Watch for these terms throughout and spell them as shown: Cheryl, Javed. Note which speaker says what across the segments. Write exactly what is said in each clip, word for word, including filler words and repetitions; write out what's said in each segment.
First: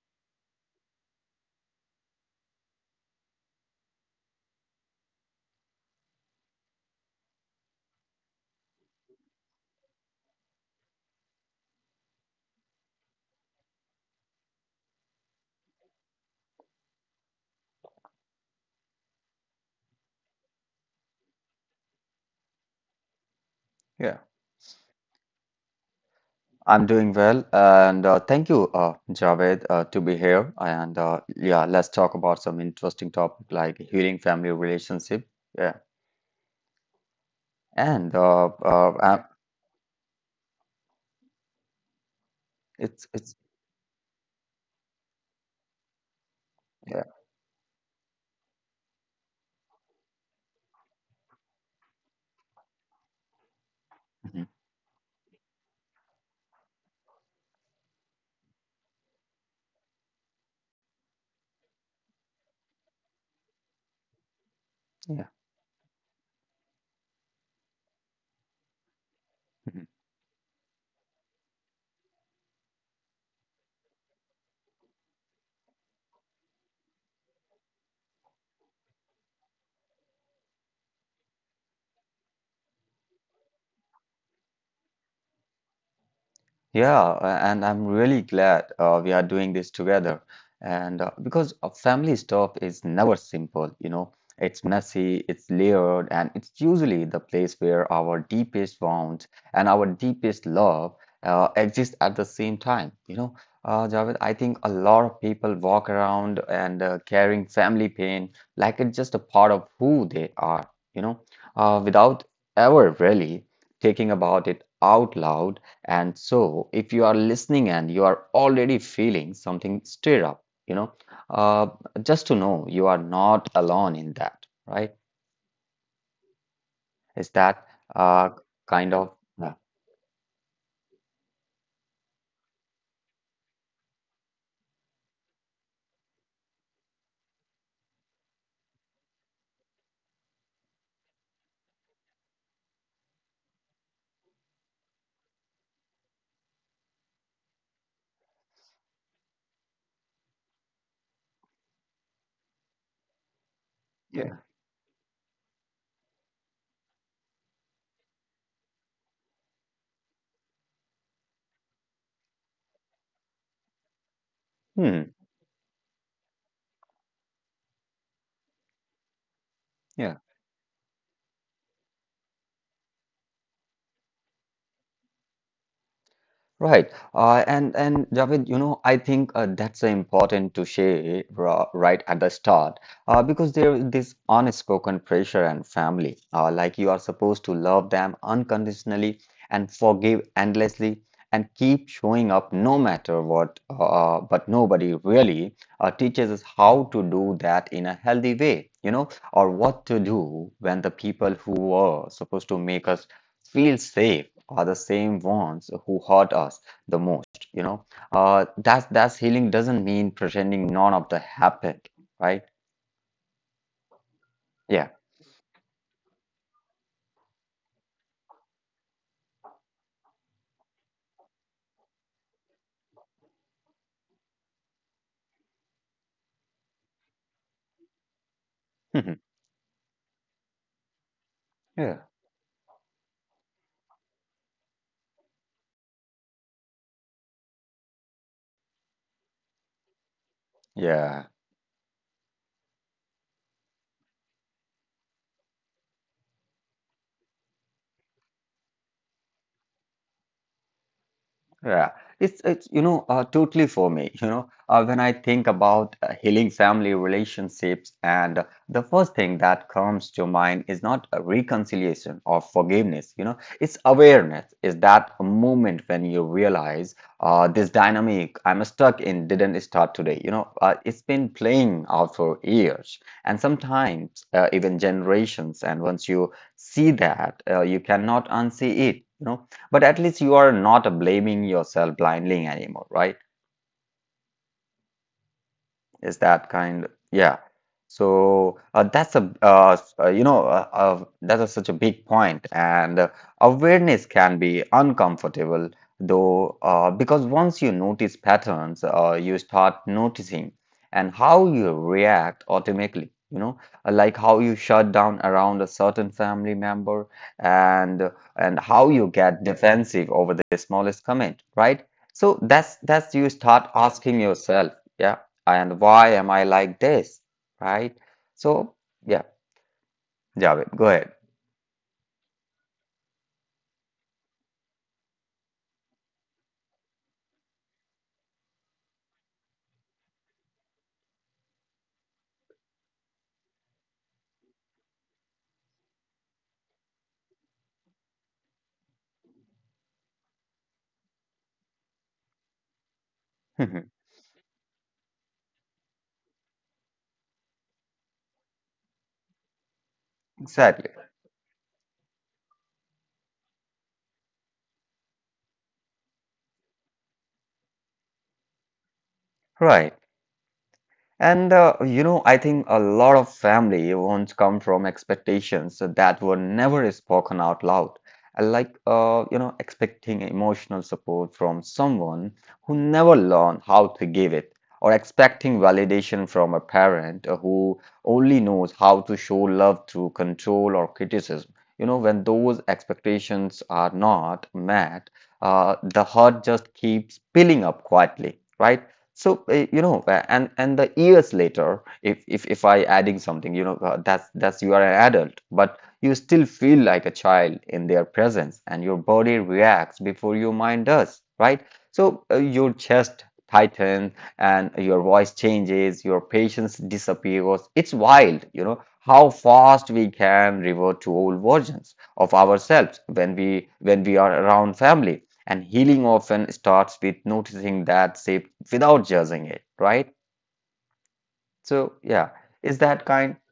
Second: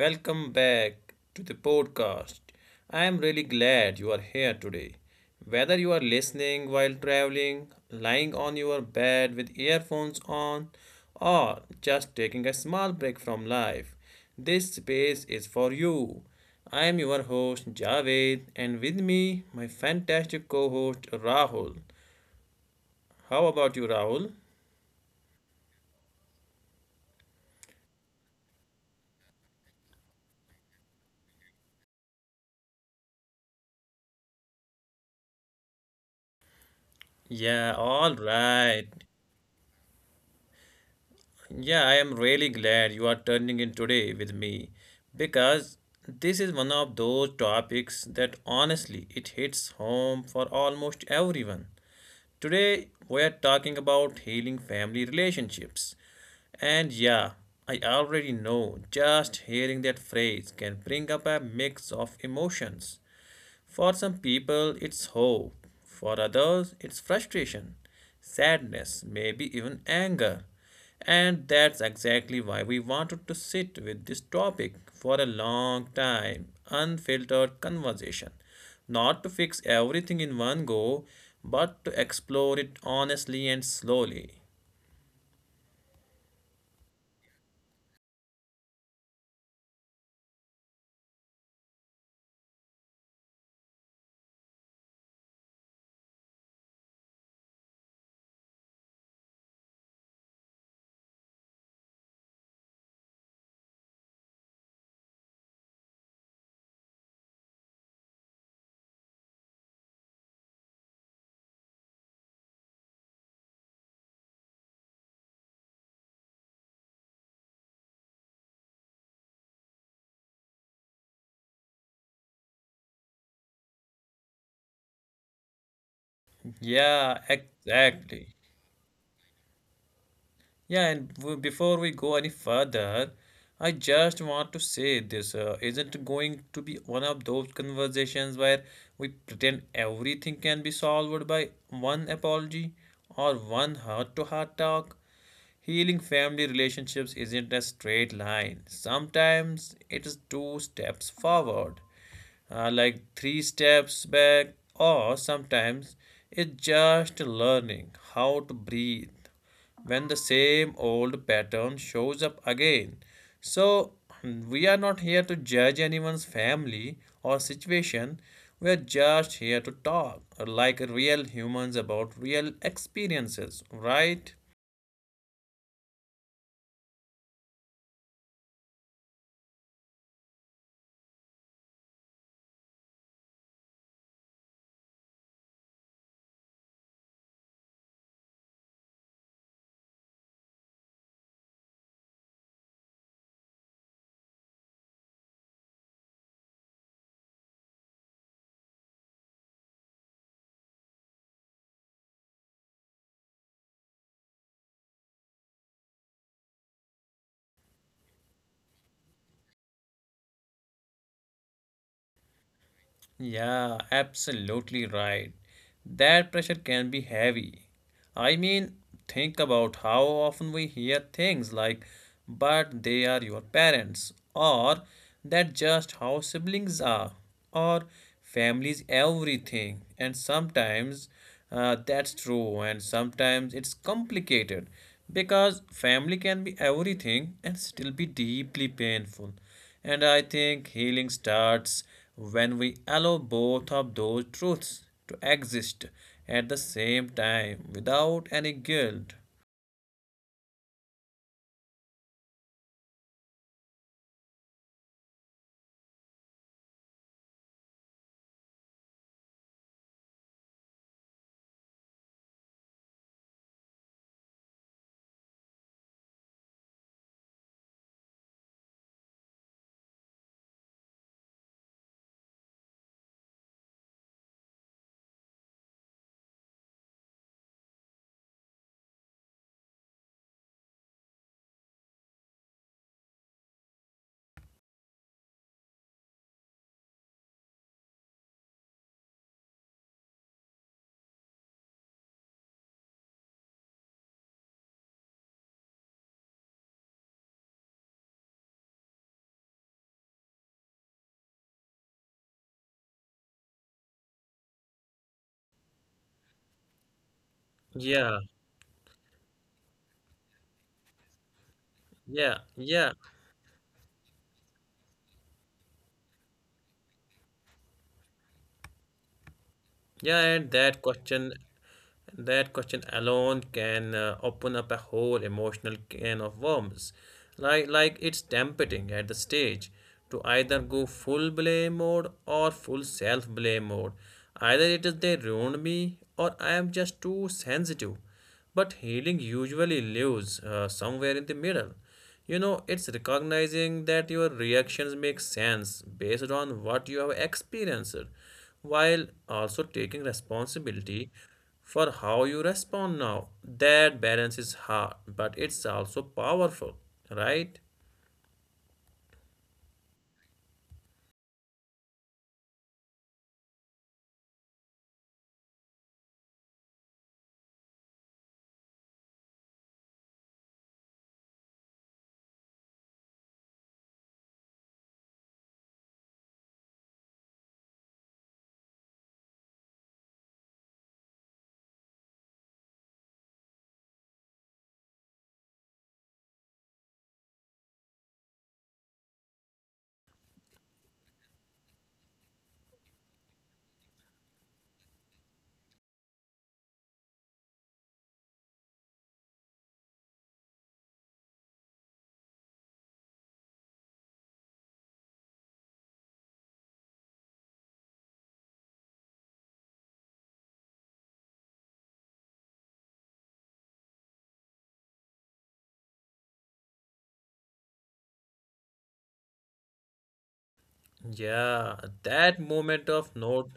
Speaker 1: Welcome back to the podcast. I am really glad you are here today. Whether you are listening while traveling, lying on your bed with earphones on, or just taking a small break from life, this space is for you. I am your host Javed, and with me, my fantastic co host Rahul. How about you,
Speaker 2: Yeah,
Speaker 1: Rahul?
Speaker 2: I'm doing well, and uh, thank you, uh, Javed, uh, to be here. And uh, yeah, let's talk about some interesting topic like healing family relationship. Yeah,
Speaker 1: Yeah,
Speaker 2: and
Speaker 1: all
Speaker 2: uh, uh,
Speaker 1: right.
Speaker 2: uh,
Speaker 1: Yeah, I am really
Speaker 2: it's
Speaker 1: glad you
Speaker 2: it's
Speaker 1: are turning in today with me because this is one
Speaker 2: yeah,
Speaker 1: of those topics that honestly it hits home for almost everyone. Today we are talking about
Speaker 2: mhm,
Speaker 1: healing family relationships. And yeah, I already know just hearing that phrase can bring up a mix of emotions. For some people, it's
Speaker 2: yeah.
Speaker 1: hope. For others, it's frustration, sadness, maybe
Speaker 2: Mhm.
Speaker 1: even anger. And that's exactly why we wanted to sit with this topic for a long time, unfiltered conversation. Not to fix everything in one go, but to explore it honestly and slowly.
Speaker 2: Yeah, a- and I'm really glad uh, we are doing this together. And uh, because uh, family stuff is never simple, you know, it's messy, it's layered, and it's usually the place where our deepest wounds and our deepest love uh, exist at the same time. You know, uh, Javed, I think a lot of people walk around and uh, carrying family pain like it's just a part of who they are, you know, uh, without ever really thinking about it out loud. And so, if you are listening and you are already feeling something stir up, you know, uh, just to know you are not alone in that, right? Is
Speaker 1: Yeah,
Speaker 2: that uh,
Speaker 1: exactly.
Speaker 2: kind of, yeah.
Speaker 1: Yeah, and w- before we go any further, I just want to say this uh, isn't going to be one of those conversations where we pretend everything can be solved by one apology or one heart to heart talk. Healing family relationships isn't a straight line. Sometimes it is two steps forward, uh, like three steps
Speaker 2: Yeah.
Speaker 1: back, or sometimes it's just learning how to breathe when the same old pattern shows up again. So, we are
Speaker 2: Hmm,
Speaker 1: not here to judge anyone's family or situation. We are just here to
Speaker 2: yeah.
Speaker 1: talk like real humans about real experiences, right?
Speaker 2: Right. Uh, and and Javed, you know, I think uh, that's uh, important to share ra- right at the start uh, because there is this unspoken pressure and family. Uh, like, you are supposed to love them unconditionally and forgive endlessly and keep showing up no matter what. Uh, but nobody really uh, teaches us how to do that in a healthy way, you know, or what to do when the people who were supposed to make us feel safe are the same ones who hurt us the most, you know. uh that's that's healing doesn't mean pretending none of the happened, right?
Speaker 1: Yeah,
Speaker 2: Yeah.
Speaker 1: absolutely right. That pressure can be heavy. I mean, think about how often we hear things like, but they are your parents, or that just how siblings are, or families everything. And sometimes uh,
Speaker 2: Yeah,
Speaker 1: that's true, and sometimes it's complicated because family can be everything and still be deeply painful. And I think
Speaker 2: yeah.
Speaker 1: healing starts when we allow both of those truths to exist at the same time without any guilt.
Speaker 2: Yeah, it's it's you know, uh, totally for me. You know, uh, when I think about uh, healing family relationships, and the first thing that comes to mind is not a reconciliation or forgiveness. You know, it's awareness. Is that a moment when you realize uh, this dynamic I'm stuck in didn't start today. You know, uh, it's been playing out for years, and sometimes uh, even generations. And once you see that, uh, you cannot unsee it. You know, but at least you are not blaming yourself blindly anymore, right? Is that kind, yeah. So uh, that's a uh, s- uh, you know, uh, uh, that is such a big point. And uh, awareness can be uncomfortable, though uh, because once you notice patterns, uh, you start noticing and how you react automatically, you know, uh, like how you shut down around a certain family member
Speaker 1: Yeah,
Speaker 2: and and how you get defensive over the smallest comment, right?
Speaker 1: yeah,
Speaker 2: So that's
Speaker 1: yeah,
Speaker 2: that's you start asking yourself, yeah, and why am I like this? Right? So, yeah,
Speaker 1: yeah. And
Speaker 2: Javed,
Speaker 1: that
Speaker 2: go ahead.
Speaker 1: question, that question alone can uh, open up a whole emotional can of worms. Like, like it's tempting at the stage to either go full blame mode or full self blame mode. Either it is they ruined me or I am just too sensitive. But healing usually lives uh, somewhere in the middle. You know, it's recognizing that your reactions make sense based on what you have experienced, while also taking
Speaker 2: Exactly.
Speaker 1: responsibility for how you respond now. That balance is hard, but it's also powerful, right?
Speaker 2: Right. And uh, you know, I think a lot of family wounds come from expectations that were never spoken out loud. Uh, Like, uh, you know, expecting emotional support from someone who never learned how to give it, or expecting validation from a parent who only knows how to show love through control or criticism. You know, when those expectations are not met, uh, the hurt just keeps piling up quietly, right? So uh, you know, uh, and and the years later, if if if I adding something, you know, uh, that's that's you are an adult, but you still feel like a child in their presence, and your body reacts before your mind does, right? So uh, your chest tightens, and your voice changes, your patience disappears. It's wild, you know, how fast we can revert to old versions of ourselves when we when we are around family, and healing often starts with noticing that shape without judging it, right?
Speaker 1: Yeah,
Speaker 2: So, yeah,
Speaker 1: that
Speaker 2: is
Speaker 1: moment
Speaker 2: that
Speaker 1: of
Speaker 2: kind?
Speaker 1: not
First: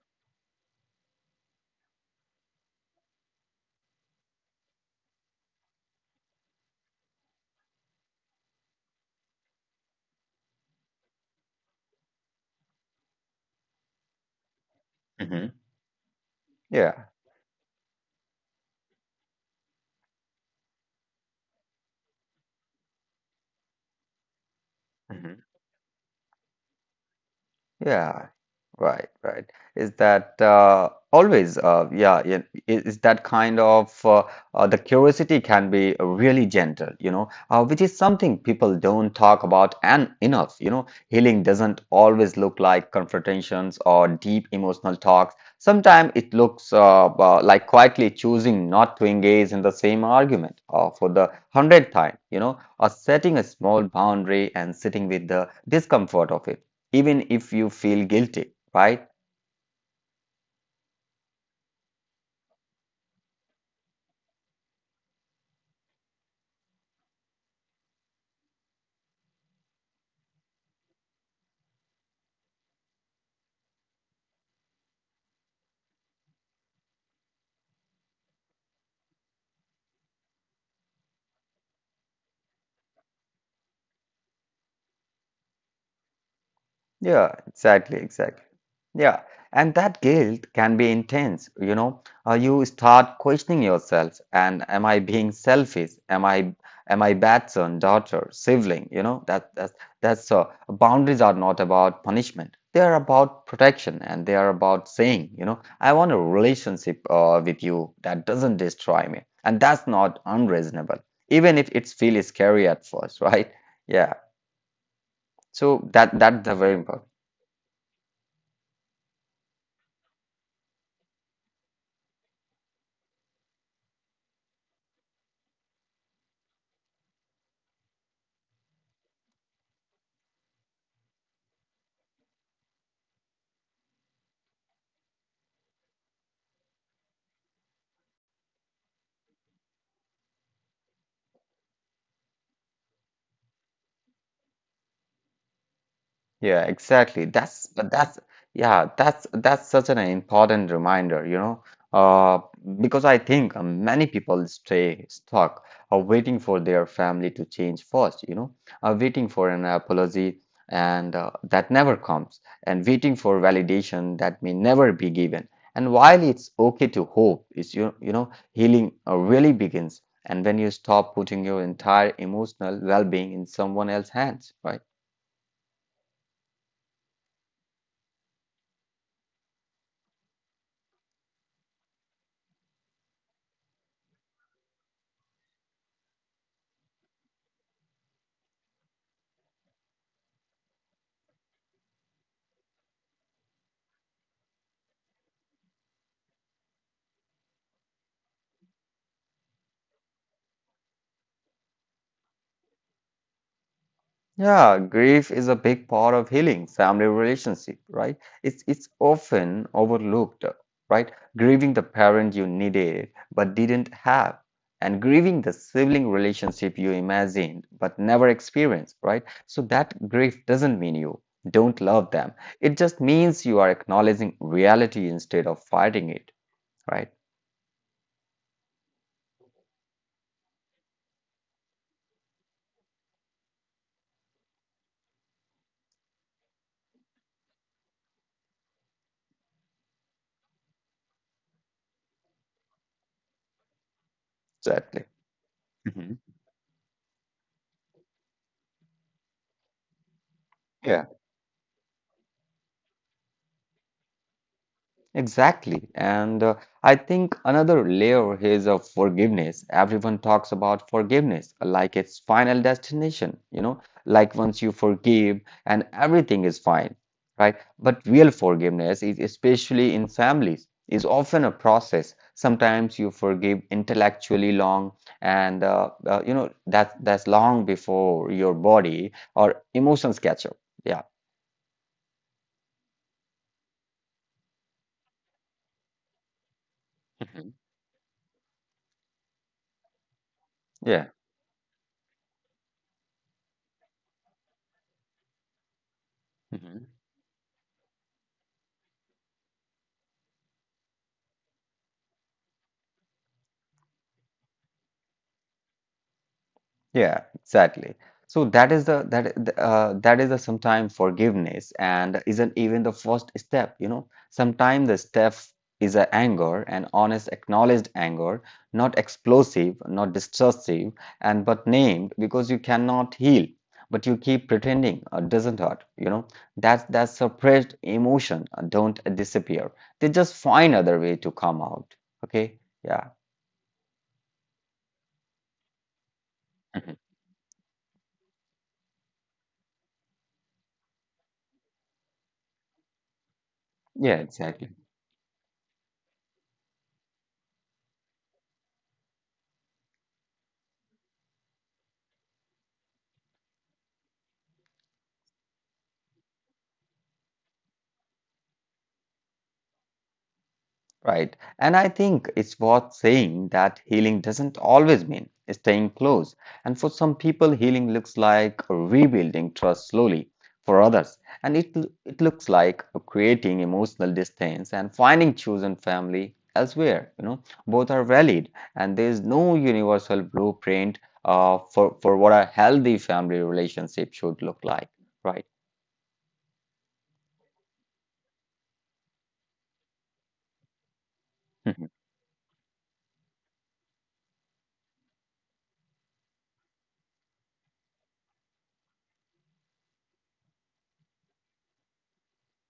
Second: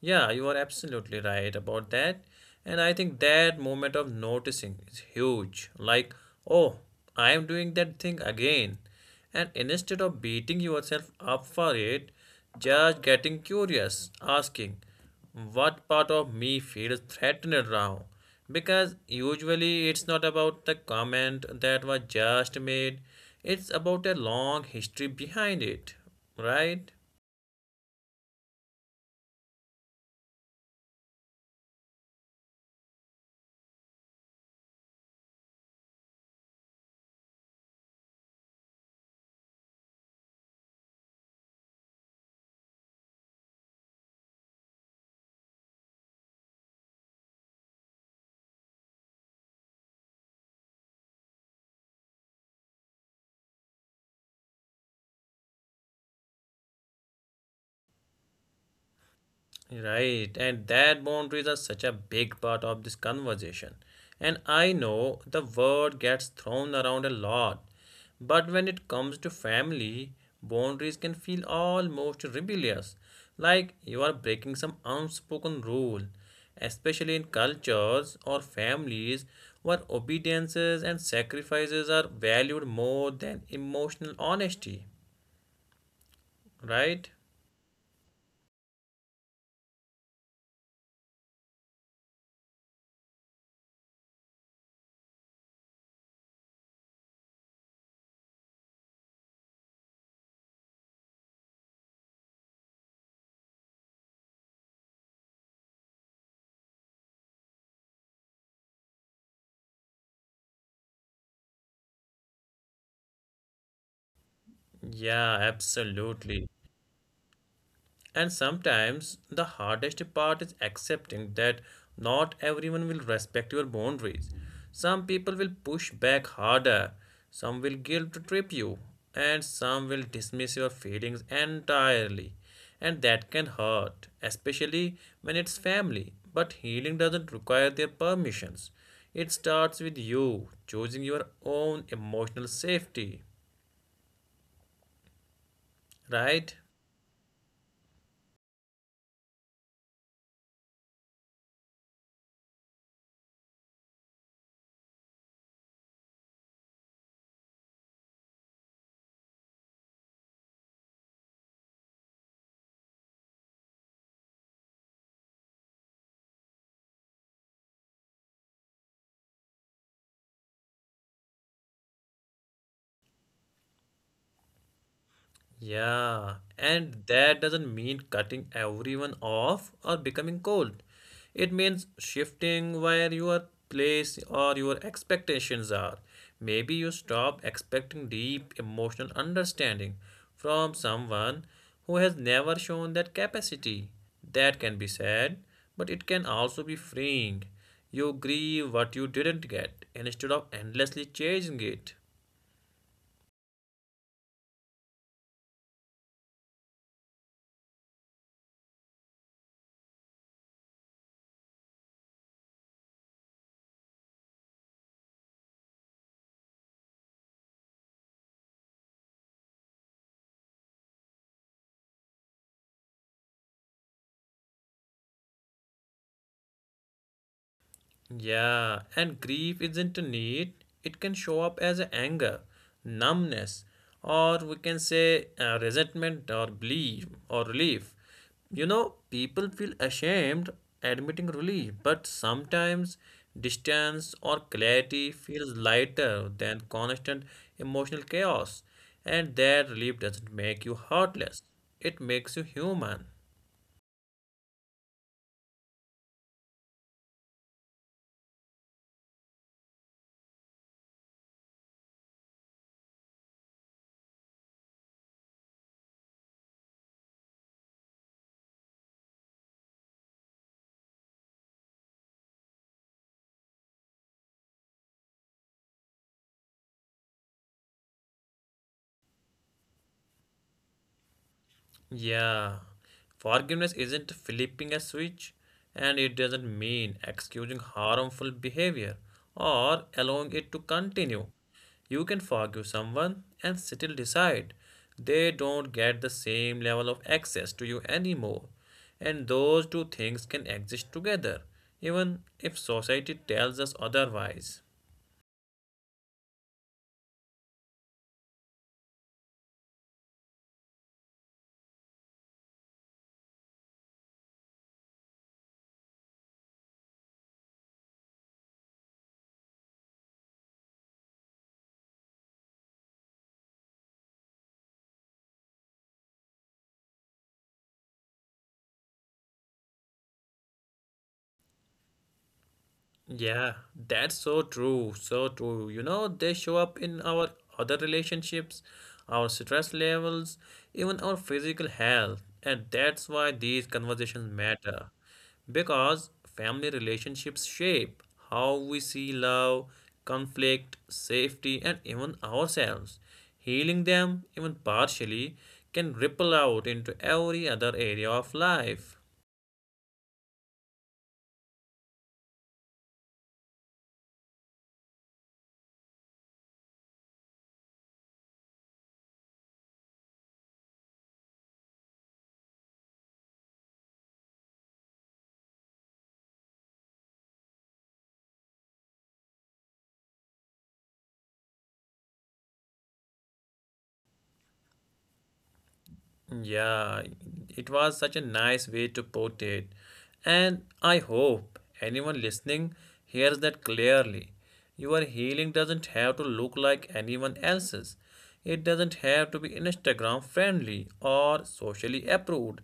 Speaker 1: Yeah, you are absolutely right about that. And I think that moment of noticing is huge. Like, oh, I am doing that thing again. And instead of beating yourself up for it, just getting curious, asking,
Speaker 2: Hmm.
Speaker 1: what part of me feels
Speaker 2: Yeah.
Speaker 1: threatened now? Because usually it's not about the comment that was just made, it's about a long history behind it, right?
Speaker 2: Yeah, right, right. Is that uh, always, uh, yeah, yeah, is is that kind of uh, uh, the curiosity can be really gentle, you know, uh, which is something people don't talk about and enough, you know. Healing doesn't always look like confrontations or deep emotional talks. Sometimes it looks uh, uh, like quietly choosing not to engage in the same argument uh, for the hundredth time, you know, or setting a small boundary and sitting with the discomfort of it, even if you feel guilty, right?
Speaker 1: Right, and that boundaries are such a big part of this conversation. And I know the word gets thrown around a lot, but when it comes to family, boundaries can feel almost rebellious, like you are breaking some unspoken rule, especially in cultures or families where obediences and sacrifices are valued more than emotional honesty, right?
Speaker 2: Yeah, exactly, exactly. Yeah, and that guilt can be intense, you know. Uh, you start questioning yourself, and am I being selfish? Am I am I bad son, daughter, sibling? You know, that that's that's uh, boundaries are not about punishment. They are about protection, and they are about saying, you know, I want a relationship uh, with you that doesn't destroy me, and that's not unreasonable, even if it feels scary at first, right? Yeah.
Speaker 1: Yeah,
Speaker 2: So that
Speaker 1: absolutely.
Speaker 2: that's the very important.
Speaker 1: And sometimes the hardest part is accepting that not everyone will respect your boundaries. Some people will push back harder, some will guilt trip you, and some will dismiss your feelings entirely. And that can hurt, especially when it's family. But healing doesn't require their permissions. It starts with you choosing your own emotional safety,
Speaker 2: Yeah,
Speaker 1: right?
Speaker 2: exactly. That's but that's yeah, that's that's such an important reminder, you know, uh, because I think uh, many people stay stuck uh, waiting for their family to change first, you know, uh, waiting for an apology and uh, that never comes, and waiting for validation that may never be given. And while it's okay to hope, it's you you know, healing uh, really begins, and when you stop putting your entire emotional well-being in someone else's hands, right?
Speaker 1: Yeah, and that doesn't mean cutting everyone off or becoming cold. It means shifting where your place or your expectations are. Maybe you stop expecting deep emotional understanding from someone who has never shown that capacity. That can be sad, but it can also be freeing. You grieve what you didn't get instead of endlessly chasing it.
Speaker 2: Yeah, grief is a big part of healing family relationship, right? It's it's often overlooked, right? Grieving the parent you needed but didn't have, and grieving the sibling relationship you imagined but never experienced, right? So that grief doesn't mean you don't love them. It just means you are acknowledging reality instead of fighting it, right?
Speaker 1: Yeah, and grief isn't neat. It can show up as anger, numbness, or we can say uh, resentment or belief or relief. You know, people feel ashamed admitting relief, but sometimes distance or
Speaker 2: Exactly.
Speaker 1: clarity feels
Speaker 2: Mhm.
Speaker 1: lighter than constant emotional chaos. And that relief doesn't make you
Speaker 2: Yeah.
Speaker 1: heartless, it makes you human.
Speaker 2: Exactly. And uh, I think another layer is of forgiveness. Everyone talks about forgiveness like it's final destination, you know, like once you forgive and everything is fine, right? But real forgiveness is especially in families is often a process. Sometimes you forgive intellectually long and uh, uh, you know that that's long before your body or emotions catch up. Yeah.
Speaker 1: Yeah, forgiveness isn't flipping a switch and it doesn't mean
Speaker 2: Mhm.
Speaker 1: excusing harmful behavior or allowing it to
Speaker 2: Yeah.
Speaker 1: continue. You can forgive someone and still decide they don't get the same
Speaker 2: Mhm.
Speaker 1: level of access to you anymore. And those two things can exist together, even if society tells us otherwise.
Speaker 2: Yeah, exactly. So that is the that I- the, uh, that is the sometimes forgiveness and isn't even the first step, you know. Sometimes the step is a anger, an honest, acknowledged anger, not explosive, not destructive, and but named because you cannot heal, but you keep pretending uh, doesn't hurt, you know. That's that suppressed emotion uh, don't disappear. They just find other way to come out. Okay? Yeah.
Speaker 1: Yeah, that's so true, so true. You know, they
Speaker 2: Mhm.
Speaker 1: show up in our other relationships, our stress levels, even our physical health. And that's why these
Speaker 2: Yeah,
Speaker 1: conversations
Speaker 2: exactly.
Speaker 1: matter. Because family relationships shape how we see love, conflict, safety, and even ourselves. Healing them, even partially, can ripple out into every other area of life.
Speaker 2: Right. And I think it's worth saying that healing doesn't always mean staying close. And for some people, healing looks like rebuilding trust slowly. For others, and it, it looks like creating emotional distance and finding chosen family elsewhere. You know, both are valid, and there is no universal blueprint uh, for, for what a healthy family relationship should look like. Right.
Speaker 1: Yeah, it was such a nice way to put it. And I hope
Speaker 2: Hmm.
Speaker 1: anyone listening hears that clearly. Your healing doesn't have to look like anyone else's. It doesn't have to be Instagram friendly or socially approved.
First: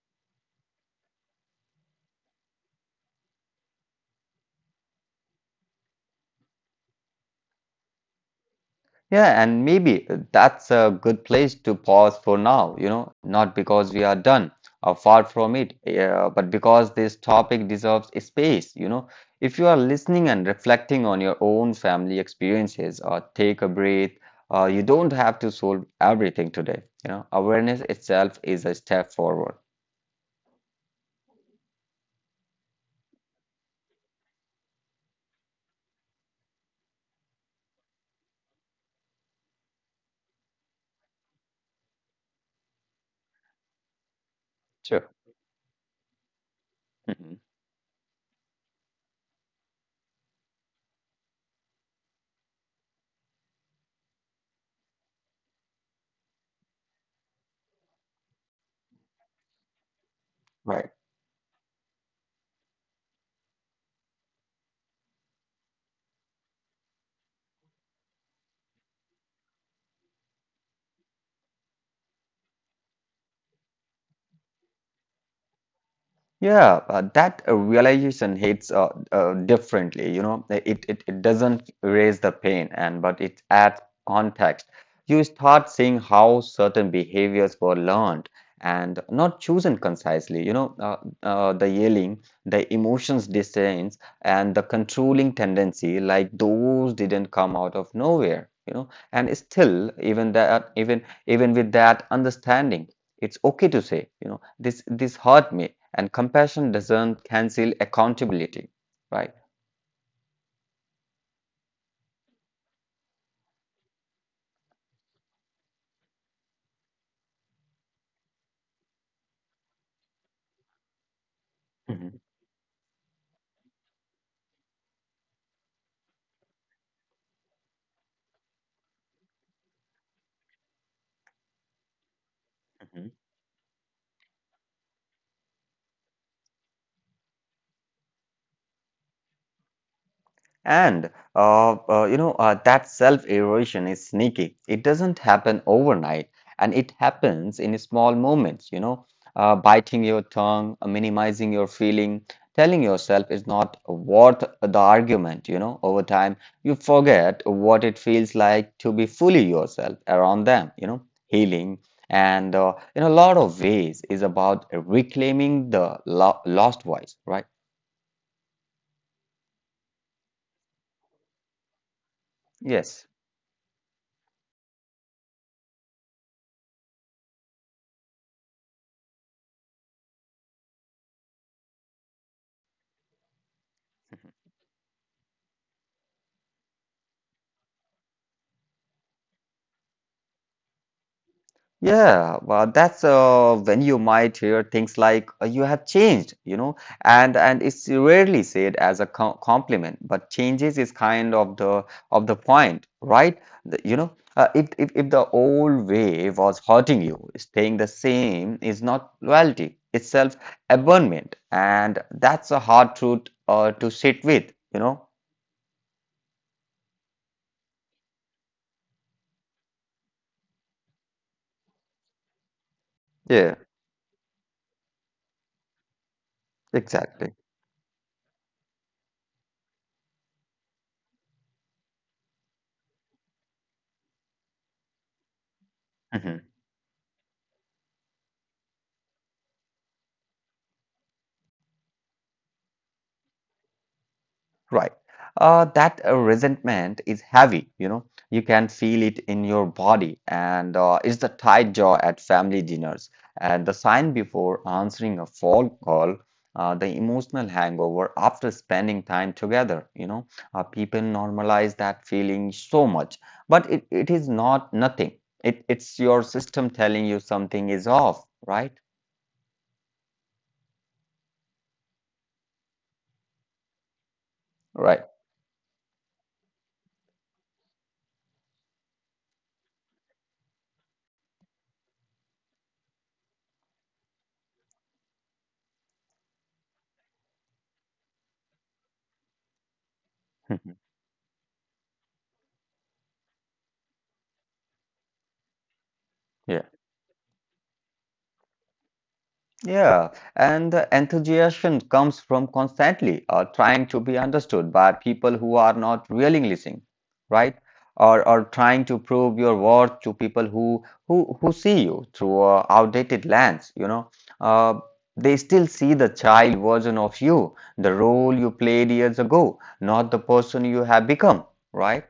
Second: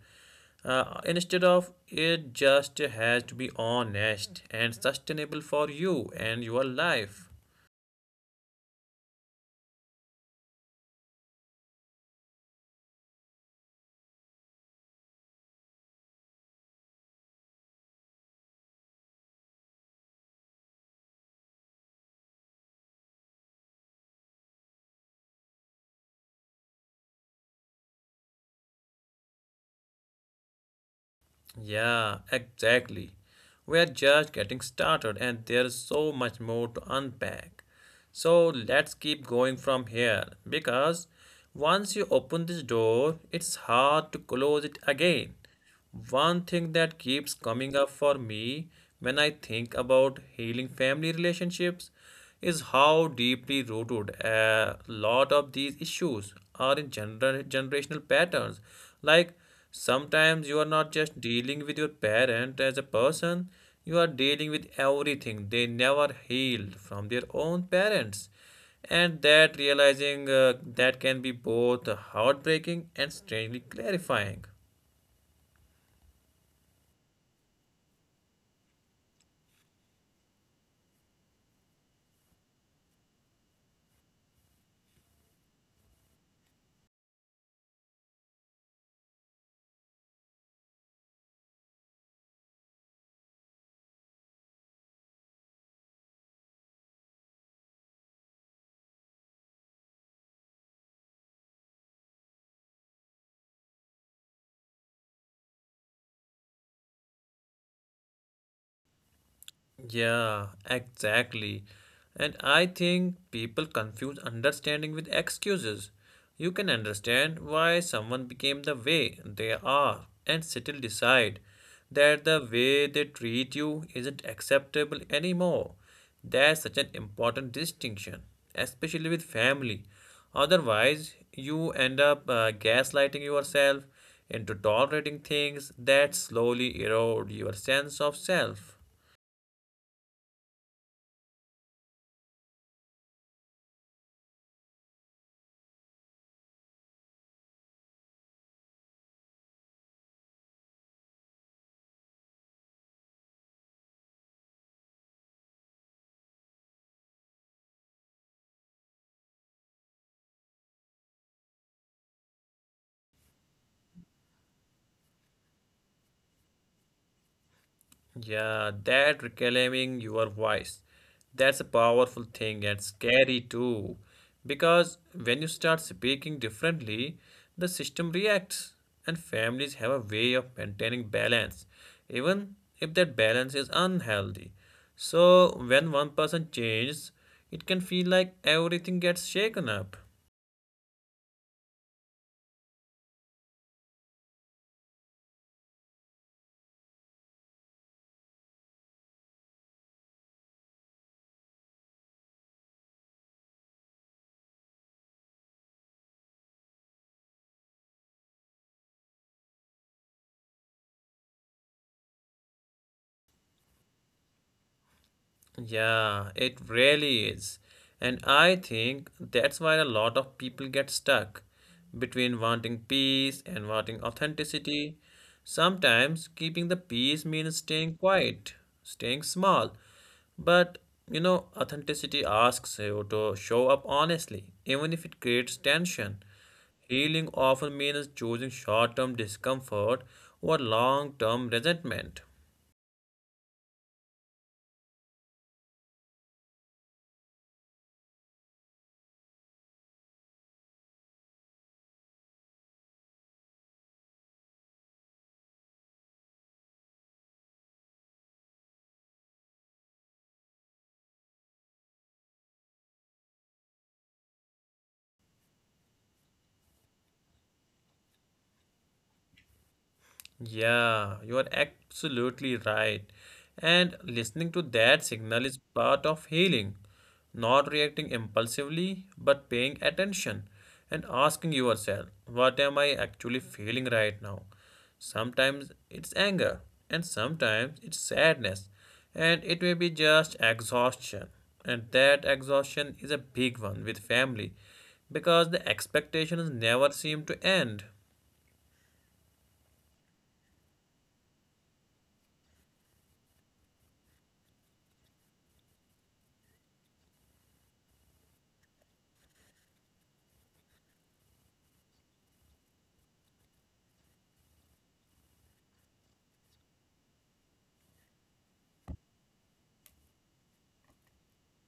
Speaker 1: Uh, instead of it just has to be honest and sustainable for you and your life.
Speaker 2: Yeah, and maybe that's a good place to pause for now, you know, not because we are done or far from it, uh, but because this topic deserves a space, you know. If you are listening and reflecting on your own family experiences or take a breath, uh, you don't have to solve everything today, you know. Awareness itself is a step forward.
Speaker 1: Yeah, exactly. We are just getting started, and there's so much more to unpack. So let's keep going from here because once you open this door, it's hard to close it
Speaker 2: Sure.
Speaker 1: again. One thing that
Speaker 2: Mhm.
Speaker 1: keeps coming up for me when I think about healing family relationships is how deeply rooted a lot of these issues are in gener- generational patterns. Like sometimes you are
Speaker 2: Right.
Speaker 1: not just dealing with your parent as a person, you are dealing with everything they never healed from their own parents. And that realizing uh, that can be both heartbreaking and strangely clarifying.
Speaker 2: Yeah, uh, that uh, realization hits uh, uh, differently. You know, it, it it doesn't erase the pain, and but it adds context. You start seeing how certain behaviors were learned and not chosen concisely. You know, uh, uh, the yelling, the emotions disdains, and the controlling tendency, like those didn't come out of nowhere. You know, and still, even that, even even with that understanding, it's okay to say. You know, This this hurt me, and compassion doesn't cancel accountability, right?
Speaker 1: Yeah, exactly. And I think people confuse understanding with excuses. You can understand why someone became the way they are and still decide
Speaker 2: Mhm,
Speaker 1: that the way they treat you isn't acceptable anymore. That's such an important distinction, especially with family. Otherwise, you end up uh,
Speaker 2: mhm.
Speaker 1: gaslighting yourself into tolerating things that slowly erode your sense of self.
Speaker 2: And uh, uh, you know, uh, that self-erosion is sneaky. It doesn't happen overnight, and it happens in small moments. You know, uh, biting your tongue, uh, minimizing your feeling, telling yourself it's not worth the argument. You know, over time you forget what it feels like to be fully yourself around them. You know, healing and uh, in a lot of ways is about reclaiming the lo- lost voice. Right?
Speaker 1: Yeah, that reclaiming your voice. That's a powerful thing and
Speaker 2: Yes.
Speaker 1: scary too. Because when you start speaking differently, the system reacts, and families have a way of maintaining balance, even if that balance is unhealthy. So, when one person changes, it can feel like everything gets shaken up.
Speaker 2: Yeah, well, that's uh, when you might hear things like uh, "you have changed," you know, and and it's rarely said as a com compliment, but changes is kind of the of the point, right? The- you know, uh, if, if if the old way was hurting you, staying the same is not loyalty; it's self-abandonment, and that's a hard truth uh, to sit with, you know.
Speaker 1: Yeah, it really is. And I think that's why a lot of people get stuck between wanting
Speaker 2: Yeah,
Speaker 1: peace and wanting authenticity. Sometimes keeping the
Speaker 2: exactly.
Speaker 1: peace means staying quiet, staying small. But you know, authenticity asks you to show up honestly, even if it creates tension. Healing often means choosing short term discomfort over long term resentment.
Speaker 2: Right. Uh, that uh, resentment is heavy, you know. You can feel it in your body, and uh, it's the tight jaw at family dinners, and the sign before answering a phone call, uh, the emotional hangover after spending time together, you know. Uh, people normalize that feeling so much, but it, it is not nothing. It, it's your system telling you something is off, right?
Speaker 1: Yeah, you are absolutely right. And listening to
Speaker 2: Right.
Speaker 1: that signal is part of healing. Not reacting impulsively, but paying attention and asking yourself, what am I actually feeling right now? Sometimes it's anger, and sometimes it's sadness, and it may be just exhaustion. And that exhaustion is a big one with family because the
Speaker 2: Yeah.
Speaker 1: expectations never seem to end.
Speaker 2: Yeah, and the enthusiasm comes from constantly uh, trying to be understood by people who are not really listening, right? Or, or trying to prove your worth to people who who who see you through a outdated lens. You know, uh, they still see the child version of you, the role you played years ago, not the person you have become, right?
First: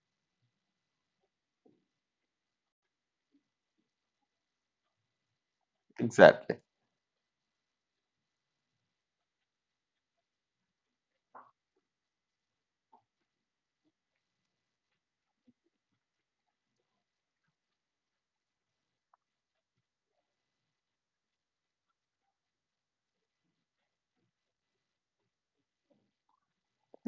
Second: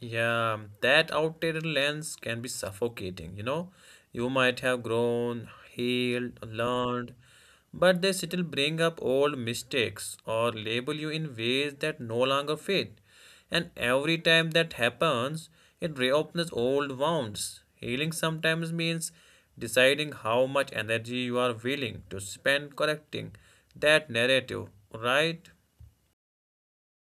Speaker 1: Yeah, that outdated lens can be suffocating, you know. You might have grown, healed,
Speaker 2: Exactly.
Speaker 1: learned, but they still bring up old mistakes or label you in ways that no longer fit. And every time that happens, it reopens old wounds. Healing sometimes means deciding how much energy you are willing to spend correcting that narrative, right?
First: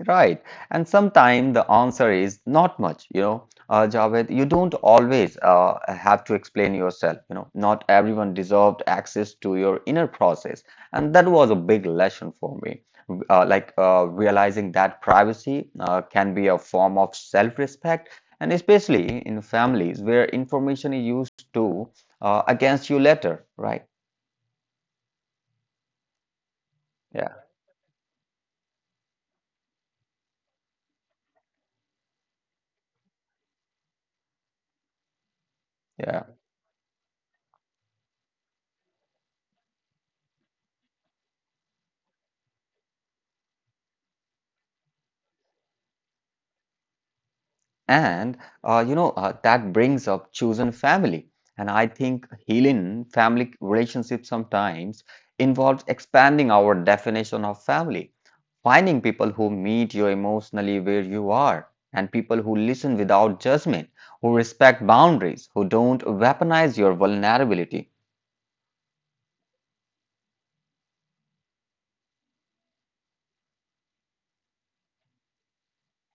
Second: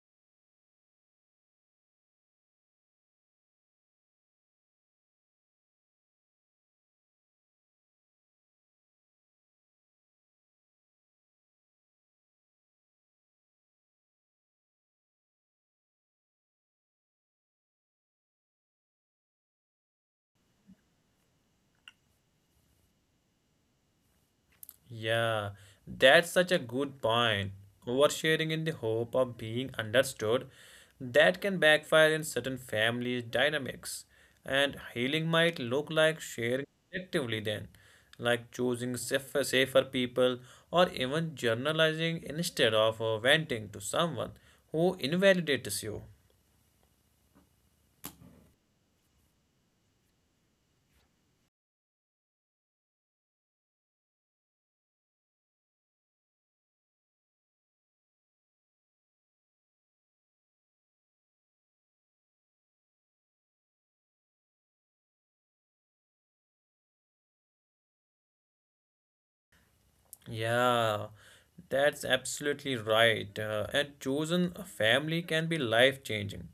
Speaker 2: Right. And sometimes the answer is not much, you know. Uh, Javed, you don't always uh, have to explain yourself, you know. Not everyone deserved access to your inner process. And that was a big lesson for me. Uh, like uh, realizing that privacy uh, can be a form of self-respect, and especially in families where information is used to uh, against you later, right?
Speaker 1: Yeah, that's such a good
Speaker 2: Yeah,
Speaker 1: point. Oversharing in the hope of being understood, that can backfire in certain family dynamics. And healing might look like
Speaker 2: yeah.
Speaker 1: sharing effectively then, like choosing safer, safer people or even journalizing instead of uh, venting to someone who invalidates you.
Speaker 2: And uh, you know uh, that brings up chosen family, and I think healing family relationships sometimes involves expanding our definition of family, finding people who meet you emotionally where you are, and people who listen without judgment, who respect boundaries, who don't weaponize your vulnerability.
Speaker 1: Yeah, that's absolutely right. Uh, and chosen family can be life changing.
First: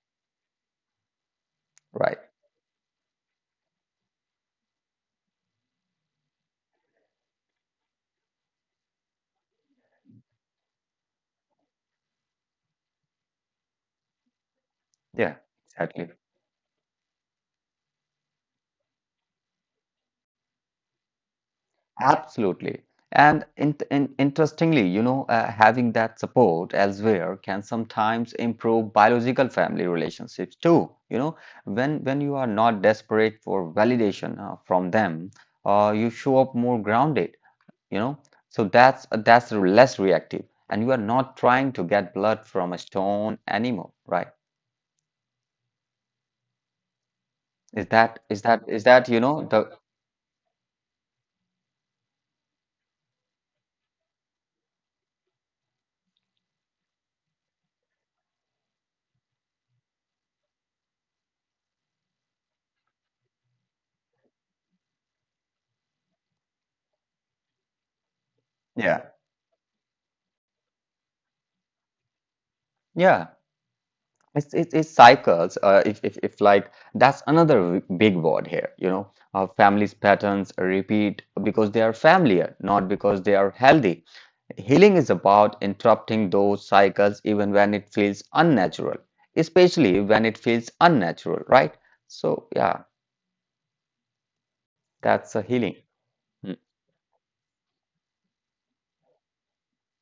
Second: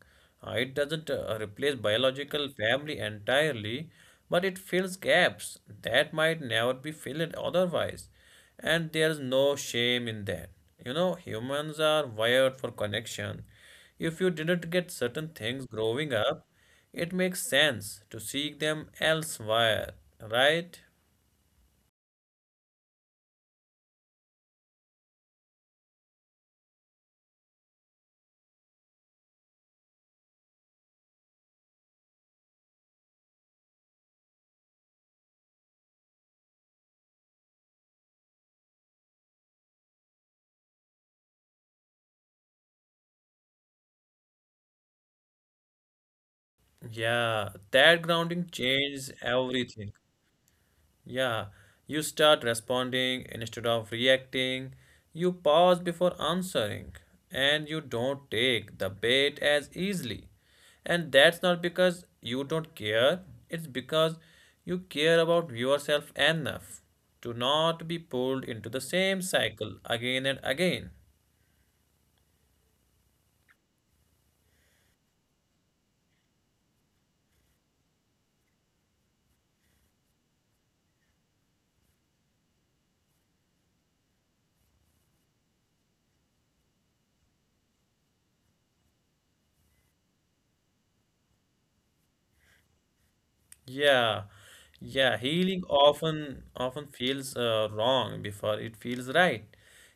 Speaker 1: Uh, it doesn't uh, replace
Speaker 2: Right?
Speaker 1: biological family entirely, but it fills gaps that might never be filled otherwise. And there's no shame in that. You know, humans are wired for connection. If you didn't get certain
Speaker 2: Yeah,
Speaker 1: things growing
Speaker 2: exactly.
Speaker 1: up, it makes sense to seek them elsewhere, right?
Speaker 2: Absolutely. And in, in, interestingly, you know, uh, having that support elsewhere can sometimes improve biological family relationships too. You know, when when you are not desperate for validation uh, from them, uh, you show up more grounded. You know, so that's that's less reactive, and you are not trying to get blood from a stone anymore, right?
Speaker 1: Yeah,
Speaker 2: Is
Speaker 1: that
Speaker 2: that
Speaker 1: grounding
Speaker 2: is that is
Speaker 1: changes
Speaker 2: that you know the
Speaker 1: everything. Yeah, you start responding instead of reacting. You pause before answering, and you don't take the bait as easily. And that's not because you don't care, it's because you care about yourself enough to not be pulled into the
Speaker 2: yeah
Speaker 1: same cycle again and again.
Speaker 2: yeah It's, it's, it's cycles. Uh, if, if, if like That's another w- big word here, you know, uh, families patterns repeat because they are familiar, not because they are healthy. Healing is about interrupting those cycles even when it feels unnatural, especially when it feels unnatural, right? So yeah,
Speaker 1: Yeah, yeah,
Speaker 2: that's a
Speaker 1: healing
Speaker 2: healing.
Speaker 1: often
Speaker 2: Mm,
Speaker 1: often feels uh, wrong before it feels right.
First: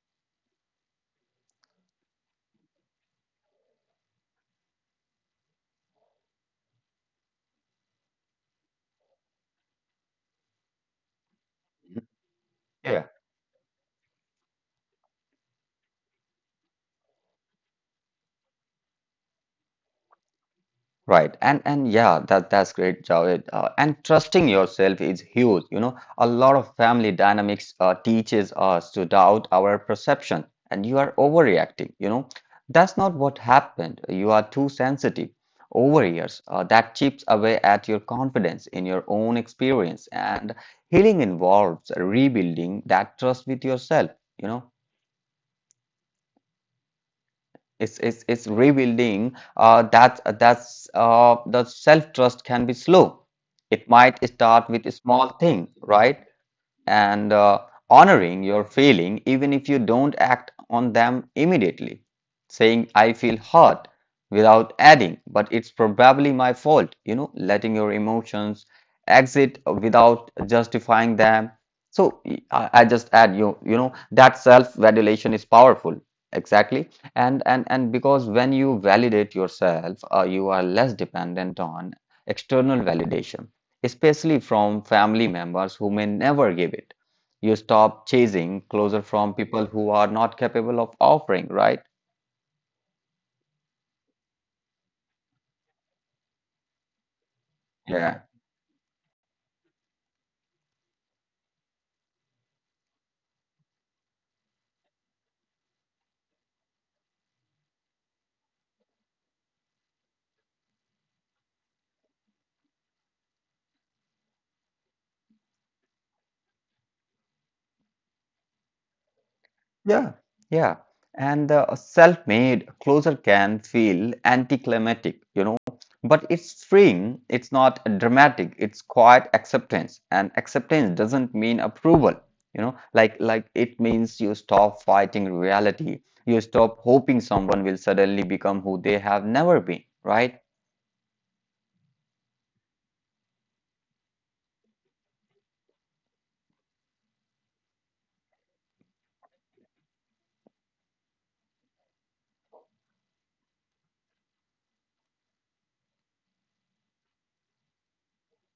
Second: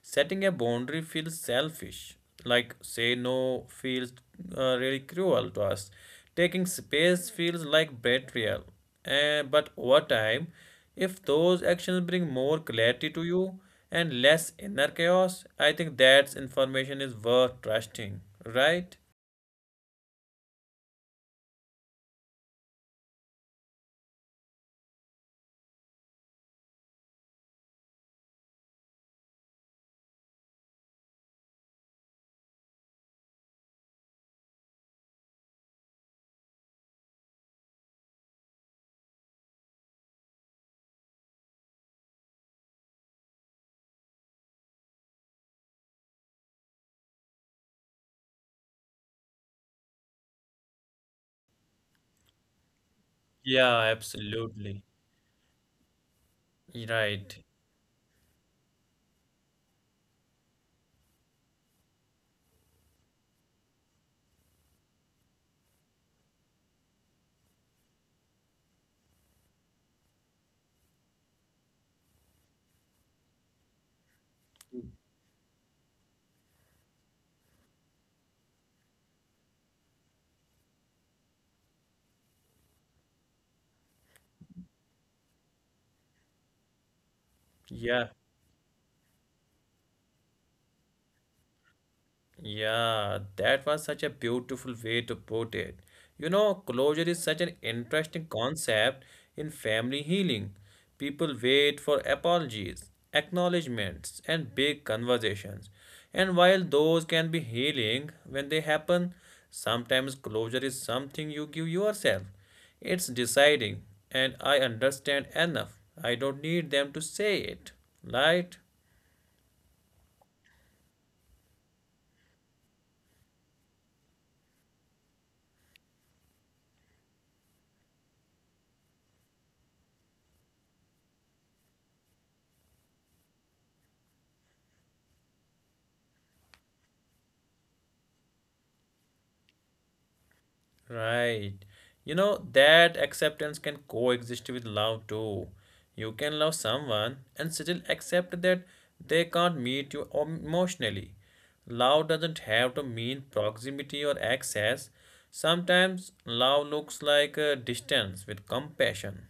Speaker 1: Setting a boundary feels selfish. Like say no feels uh, really cruel to us. Taking space feels like betrayal. And but over time, if those actions bring more
Speaker 2: Yeah.
Speaker 1: clarity to you and less inner chaos, I think that information is worth trusting, right?
Speaker 2: Right. And and yeah, that that's great, Javed. Uh, and trusting yourself is huge. You know, a lot of family dynamics uh, teaches us to doubt our perception, and you are overreacting. You know, that's not what happened. You are too sensitive. Over years, uh, that chips away at your confidence in your own experience, and healing involves rebuilding that trust with yourself. You know. it's it's it's revealing uh, that uh, that's uh, the self trust can be slow. It
Speaker 1: Yeah,
Speaker 2: might start with a
Speaker 1: absolutely.
Speaker 2: small thing, right? and uh,
Speaker 1: Right.
Speaker 2: Honoring your feeling even if you don't act on them immediately. Saying, I feel hurt without adding, but it's probably my fault, you know, letting your emotions exit without justifying them. So I I just add you, you know, that self-validation is powerful. Exactly. And and and because when you validate yourself, uh, you are less dependent on external validation, especially from family members who may never give it. You stop
Speaker 1: Yeah.
Speaker 2: chasing closer from people who are not capable of offering, right?
Speaker 1: Yeah, that was such a beautiful way to put it. You know, closure is such an
Speaker 2: Yeah.
Speaker 1: interesting concept in family healing. People wait for apologies, acknowledgments, and big conversations. And while those can be healing when they happen, sometimes closure is something you give yourself. It's deciding, and I understand enough. I don't need them to say it, right?
Speaker 2: Yeah, yeah. And uh, self-made closer can feel anticlimactic, you know, but it's freeing. It's not dramatic. It's quiet acceptance, and acceptance doesn't mean approval, you know. Like like it means you stop fighting reality. You stop hoping someone will suddenly become who they have never been, right?
Speaker 1: Right. You know, that acceptance can coexist with love too. You can love someone and still accept that they can't meet you emotionally. Love doesn't have to mean proximity or access. Sometimes love looks like a distance with compassion.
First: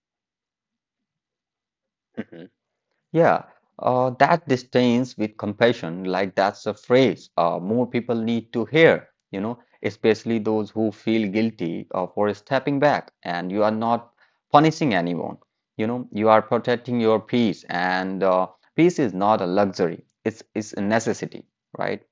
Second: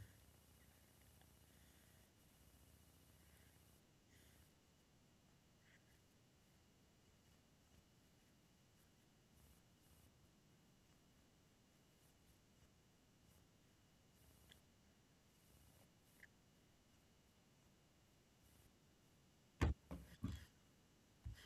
Speaker 2: Yeah, uh, that disdains with compassion, like that's a phrase uh, more people need to hear, you know, especially those who feel guilty uh, for stepping back. And you are not punishing anyone, you know, you are protecting your peace. And uh, peace is not a luxury, it's, it's a necessity, right?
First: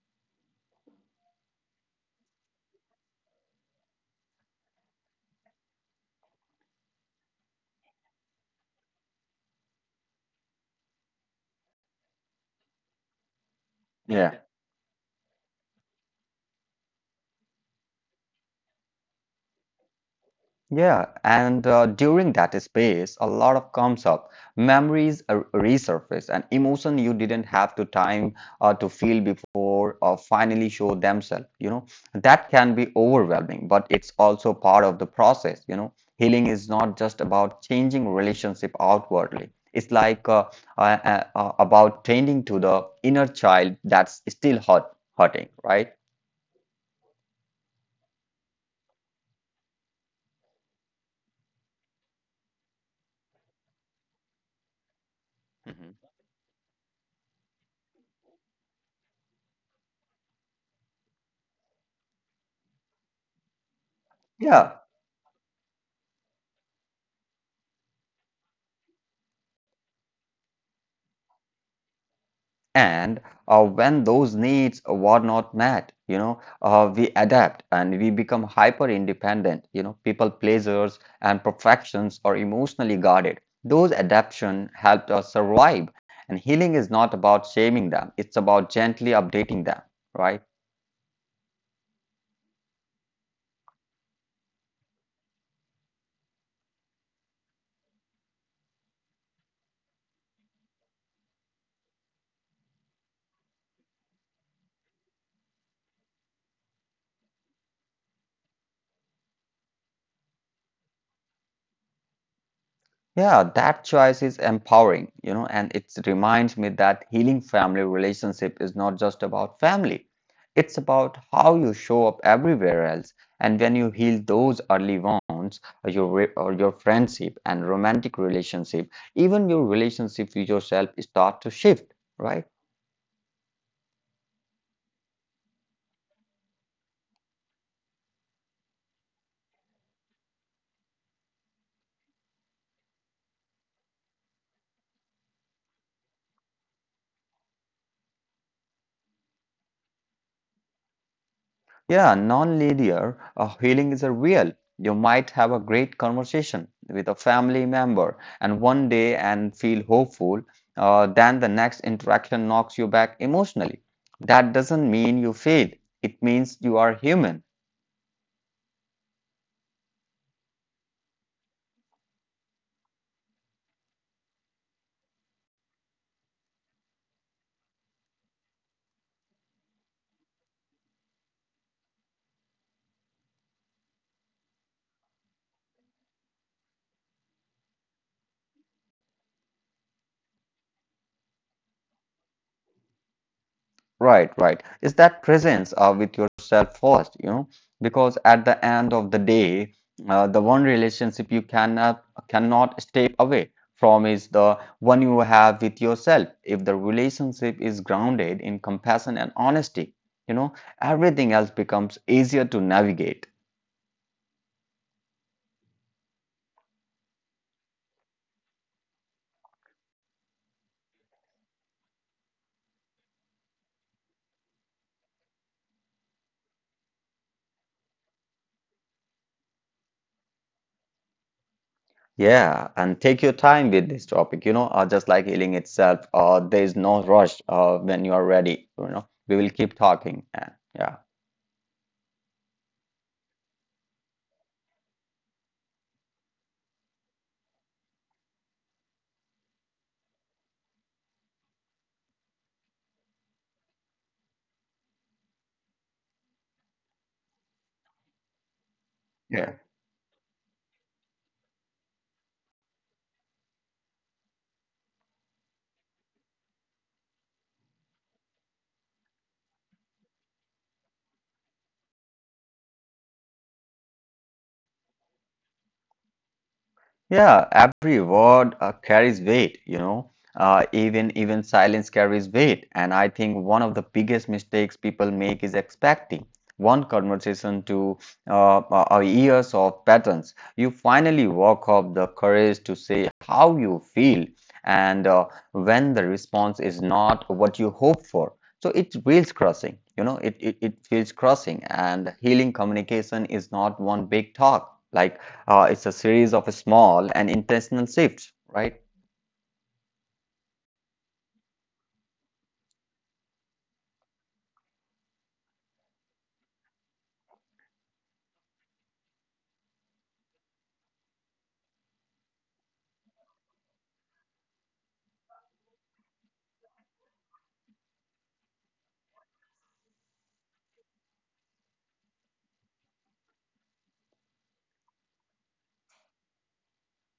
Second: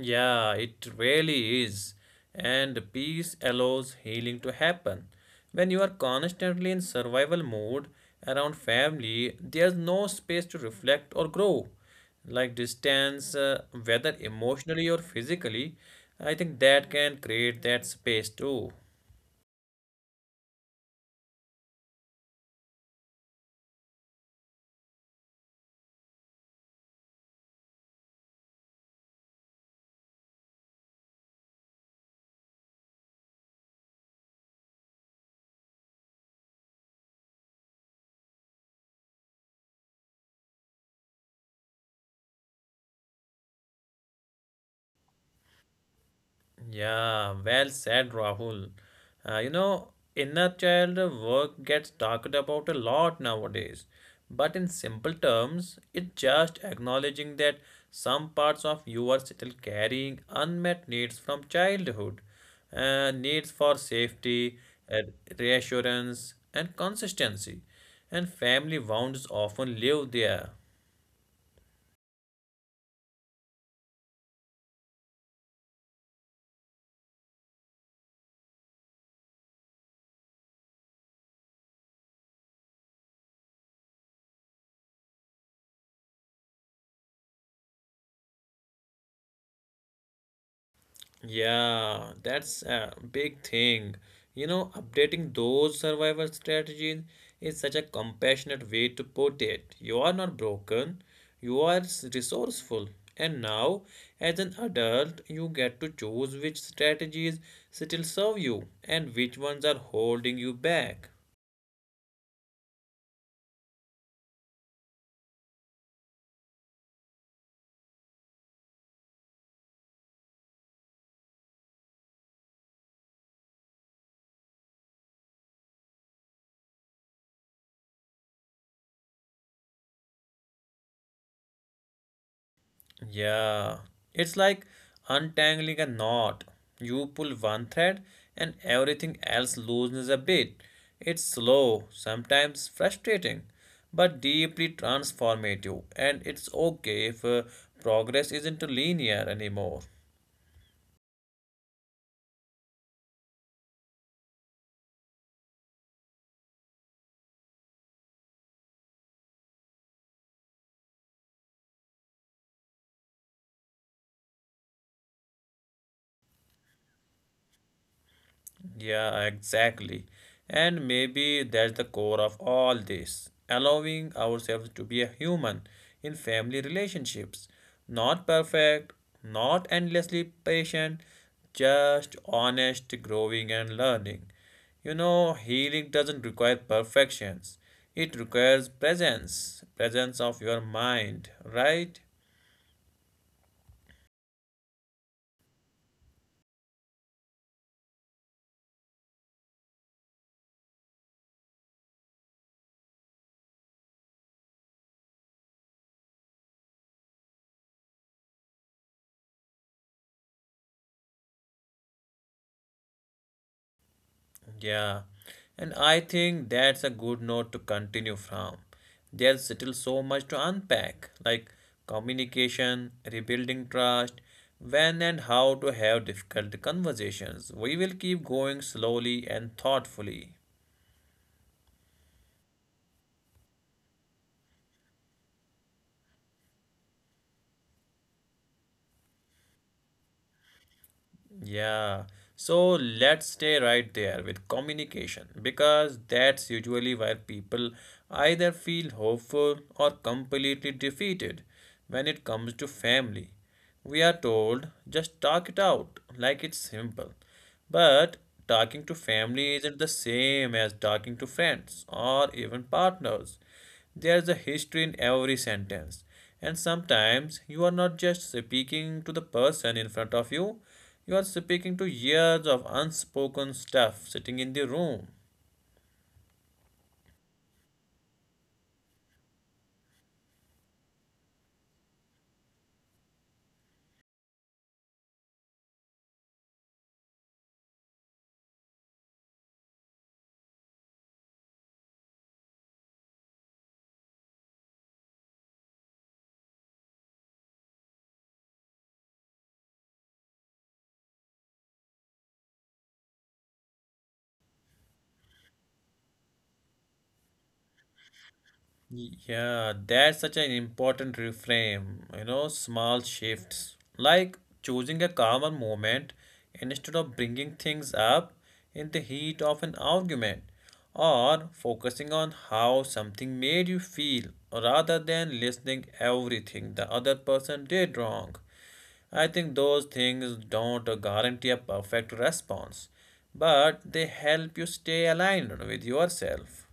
Speaker 1: Yeah, it really is. And peace allows healing to happen. When you are constantly in survival mode around family, there's no space to reflect or grow. Like distance, uh, whether
Speaker 2: Yeah.
Speaker 1: emotionally or physically, I think that can create that space too.
Speaker 2: Yeah, and uh, during that space, a lot of comes up. Memories are resurface and emotion you didn't have to time uh, to feel before or finally show themselves. You know, that can be overwhelming, but it's also part of the process. You know, healing is not just about changing relationship outwardly. It's like uh, uh, uh, uh, about tending to the inner child that's still hurt, hurting, right?
Speaker 1: Yeah, well said, Rahul. Uh, you know, inner child work gets talked about a lot nowadays, but in simple terms,
Speaker 2: hmm
Speaker 1: it's just acknowledging that some parts of you are still carrying unmet needs from childhood, uh, needs for safety,
Speaker 2: Yeah,
Speaker 1: uh, reassurance, and consistency, and family wounds often live there.
Speaker 2: and uh, when those needs were not met, you know, uh, we adapt and we become hyper independent. You know, people pleasers and perfections are emotionally guarded. Those adaptation helped us survive. And healing is not about shaming them; it's about gently updating them, right?
Speaker 1: Yeah, that's a big thing. You know, updating those survival strategies is such a compassionate way to put it. You are not broken, you are s- resourceful. And now, as an adult, you get to choose which strategies still serve you and which ones are holding you back.
Speaker 2: Yeah, that choice is empowering, you know, and it reminds me that healing family relationship is not just about family. It's about how you show up everywhere else. And when you heal those early wounds, or your re- or your friendship and romantic relationship, even your relationship with yourself start to shift, right?
Speaker 1: Yeah, it's like untangling a knot. You pull one thread and everything else loosens a bit. It's slow, sometimes frustrating, but deeply transformative, and it's okay if uh, progress isn't linear anymore.
Speaker 2: Yeah, non-linear uh, healing is a real. You might have a great conversation with a family member and one day and feel hopeful, uh, then the next interaction knocks you back emotionally. That doesn't mean you failed. It means you are human.
Speaker 1: Yeah, exactly. And maybe that's the core of all this, allowing ourselves to be a human in family relationships. Not perfect, not endlessly patient, just honest, growing and learning. You know, healing doesn't require perfections. It requires presence, presence of your mind, right?
Speaker 2: Right, right. Is that presence uh, with yourself first, you know, because at the end of the day, uh, the one relationship you cannot cannot step away from is the one you have with yourself. If the relationship is grounded in compassion and honesty, you know, everything else becomes easier to navigate.
Speaker 1: Yeah, and I think that's a good note to continue from. There's still so much to unpack, like communication, rebuilding trust, when and how to have difficult conversations. We will keep going slowly and thoughtfully.
Speaker 2: Yeah, and take your time with this topic, you know, uh, just like healing itself, uh, there is no rush uh, when you are ready, you know. We will keep talking and yeah,
Speaker 1: Yeah, so let's stay right there with communication because that's usually where people either feel hopeful or completely defeated when it comes to family. We are told just talk it out like it's simple. But talking to
Speaker 2: Yeah.
Speaker 1: family isn't the same as talking to friends or even partners. There's a history in every sentence. And sometimes you are not just speaking to the person in front of you, you are speaking to years of unspoken stuff sitting in the room.
Speaker 2: Yeah, every word uh, carries weight, you know. Uh, even even silence carries weight, and I think one of the biggest mistakes people make is expecting one conversation to uh, uh, uh, years of patterns. You finally walk up the courage to say how you feel, and uh, when the response is not what you hope for, so it feels crushing. You know, it, it it feels crushing, and healing communication is not one big talk. Like uh, it's a series of small and intentional shifts, right?
Speaker 1: Yeah, that's such an important reframe. You know, small shifts like choosing a calmer moment instead of bringing things up in the heat of an argument, or focusing on how something made you feel rather than listening everything the other person did wrong. I think those things don't guarantee a perfect response, but they help you stay aligned with yourself.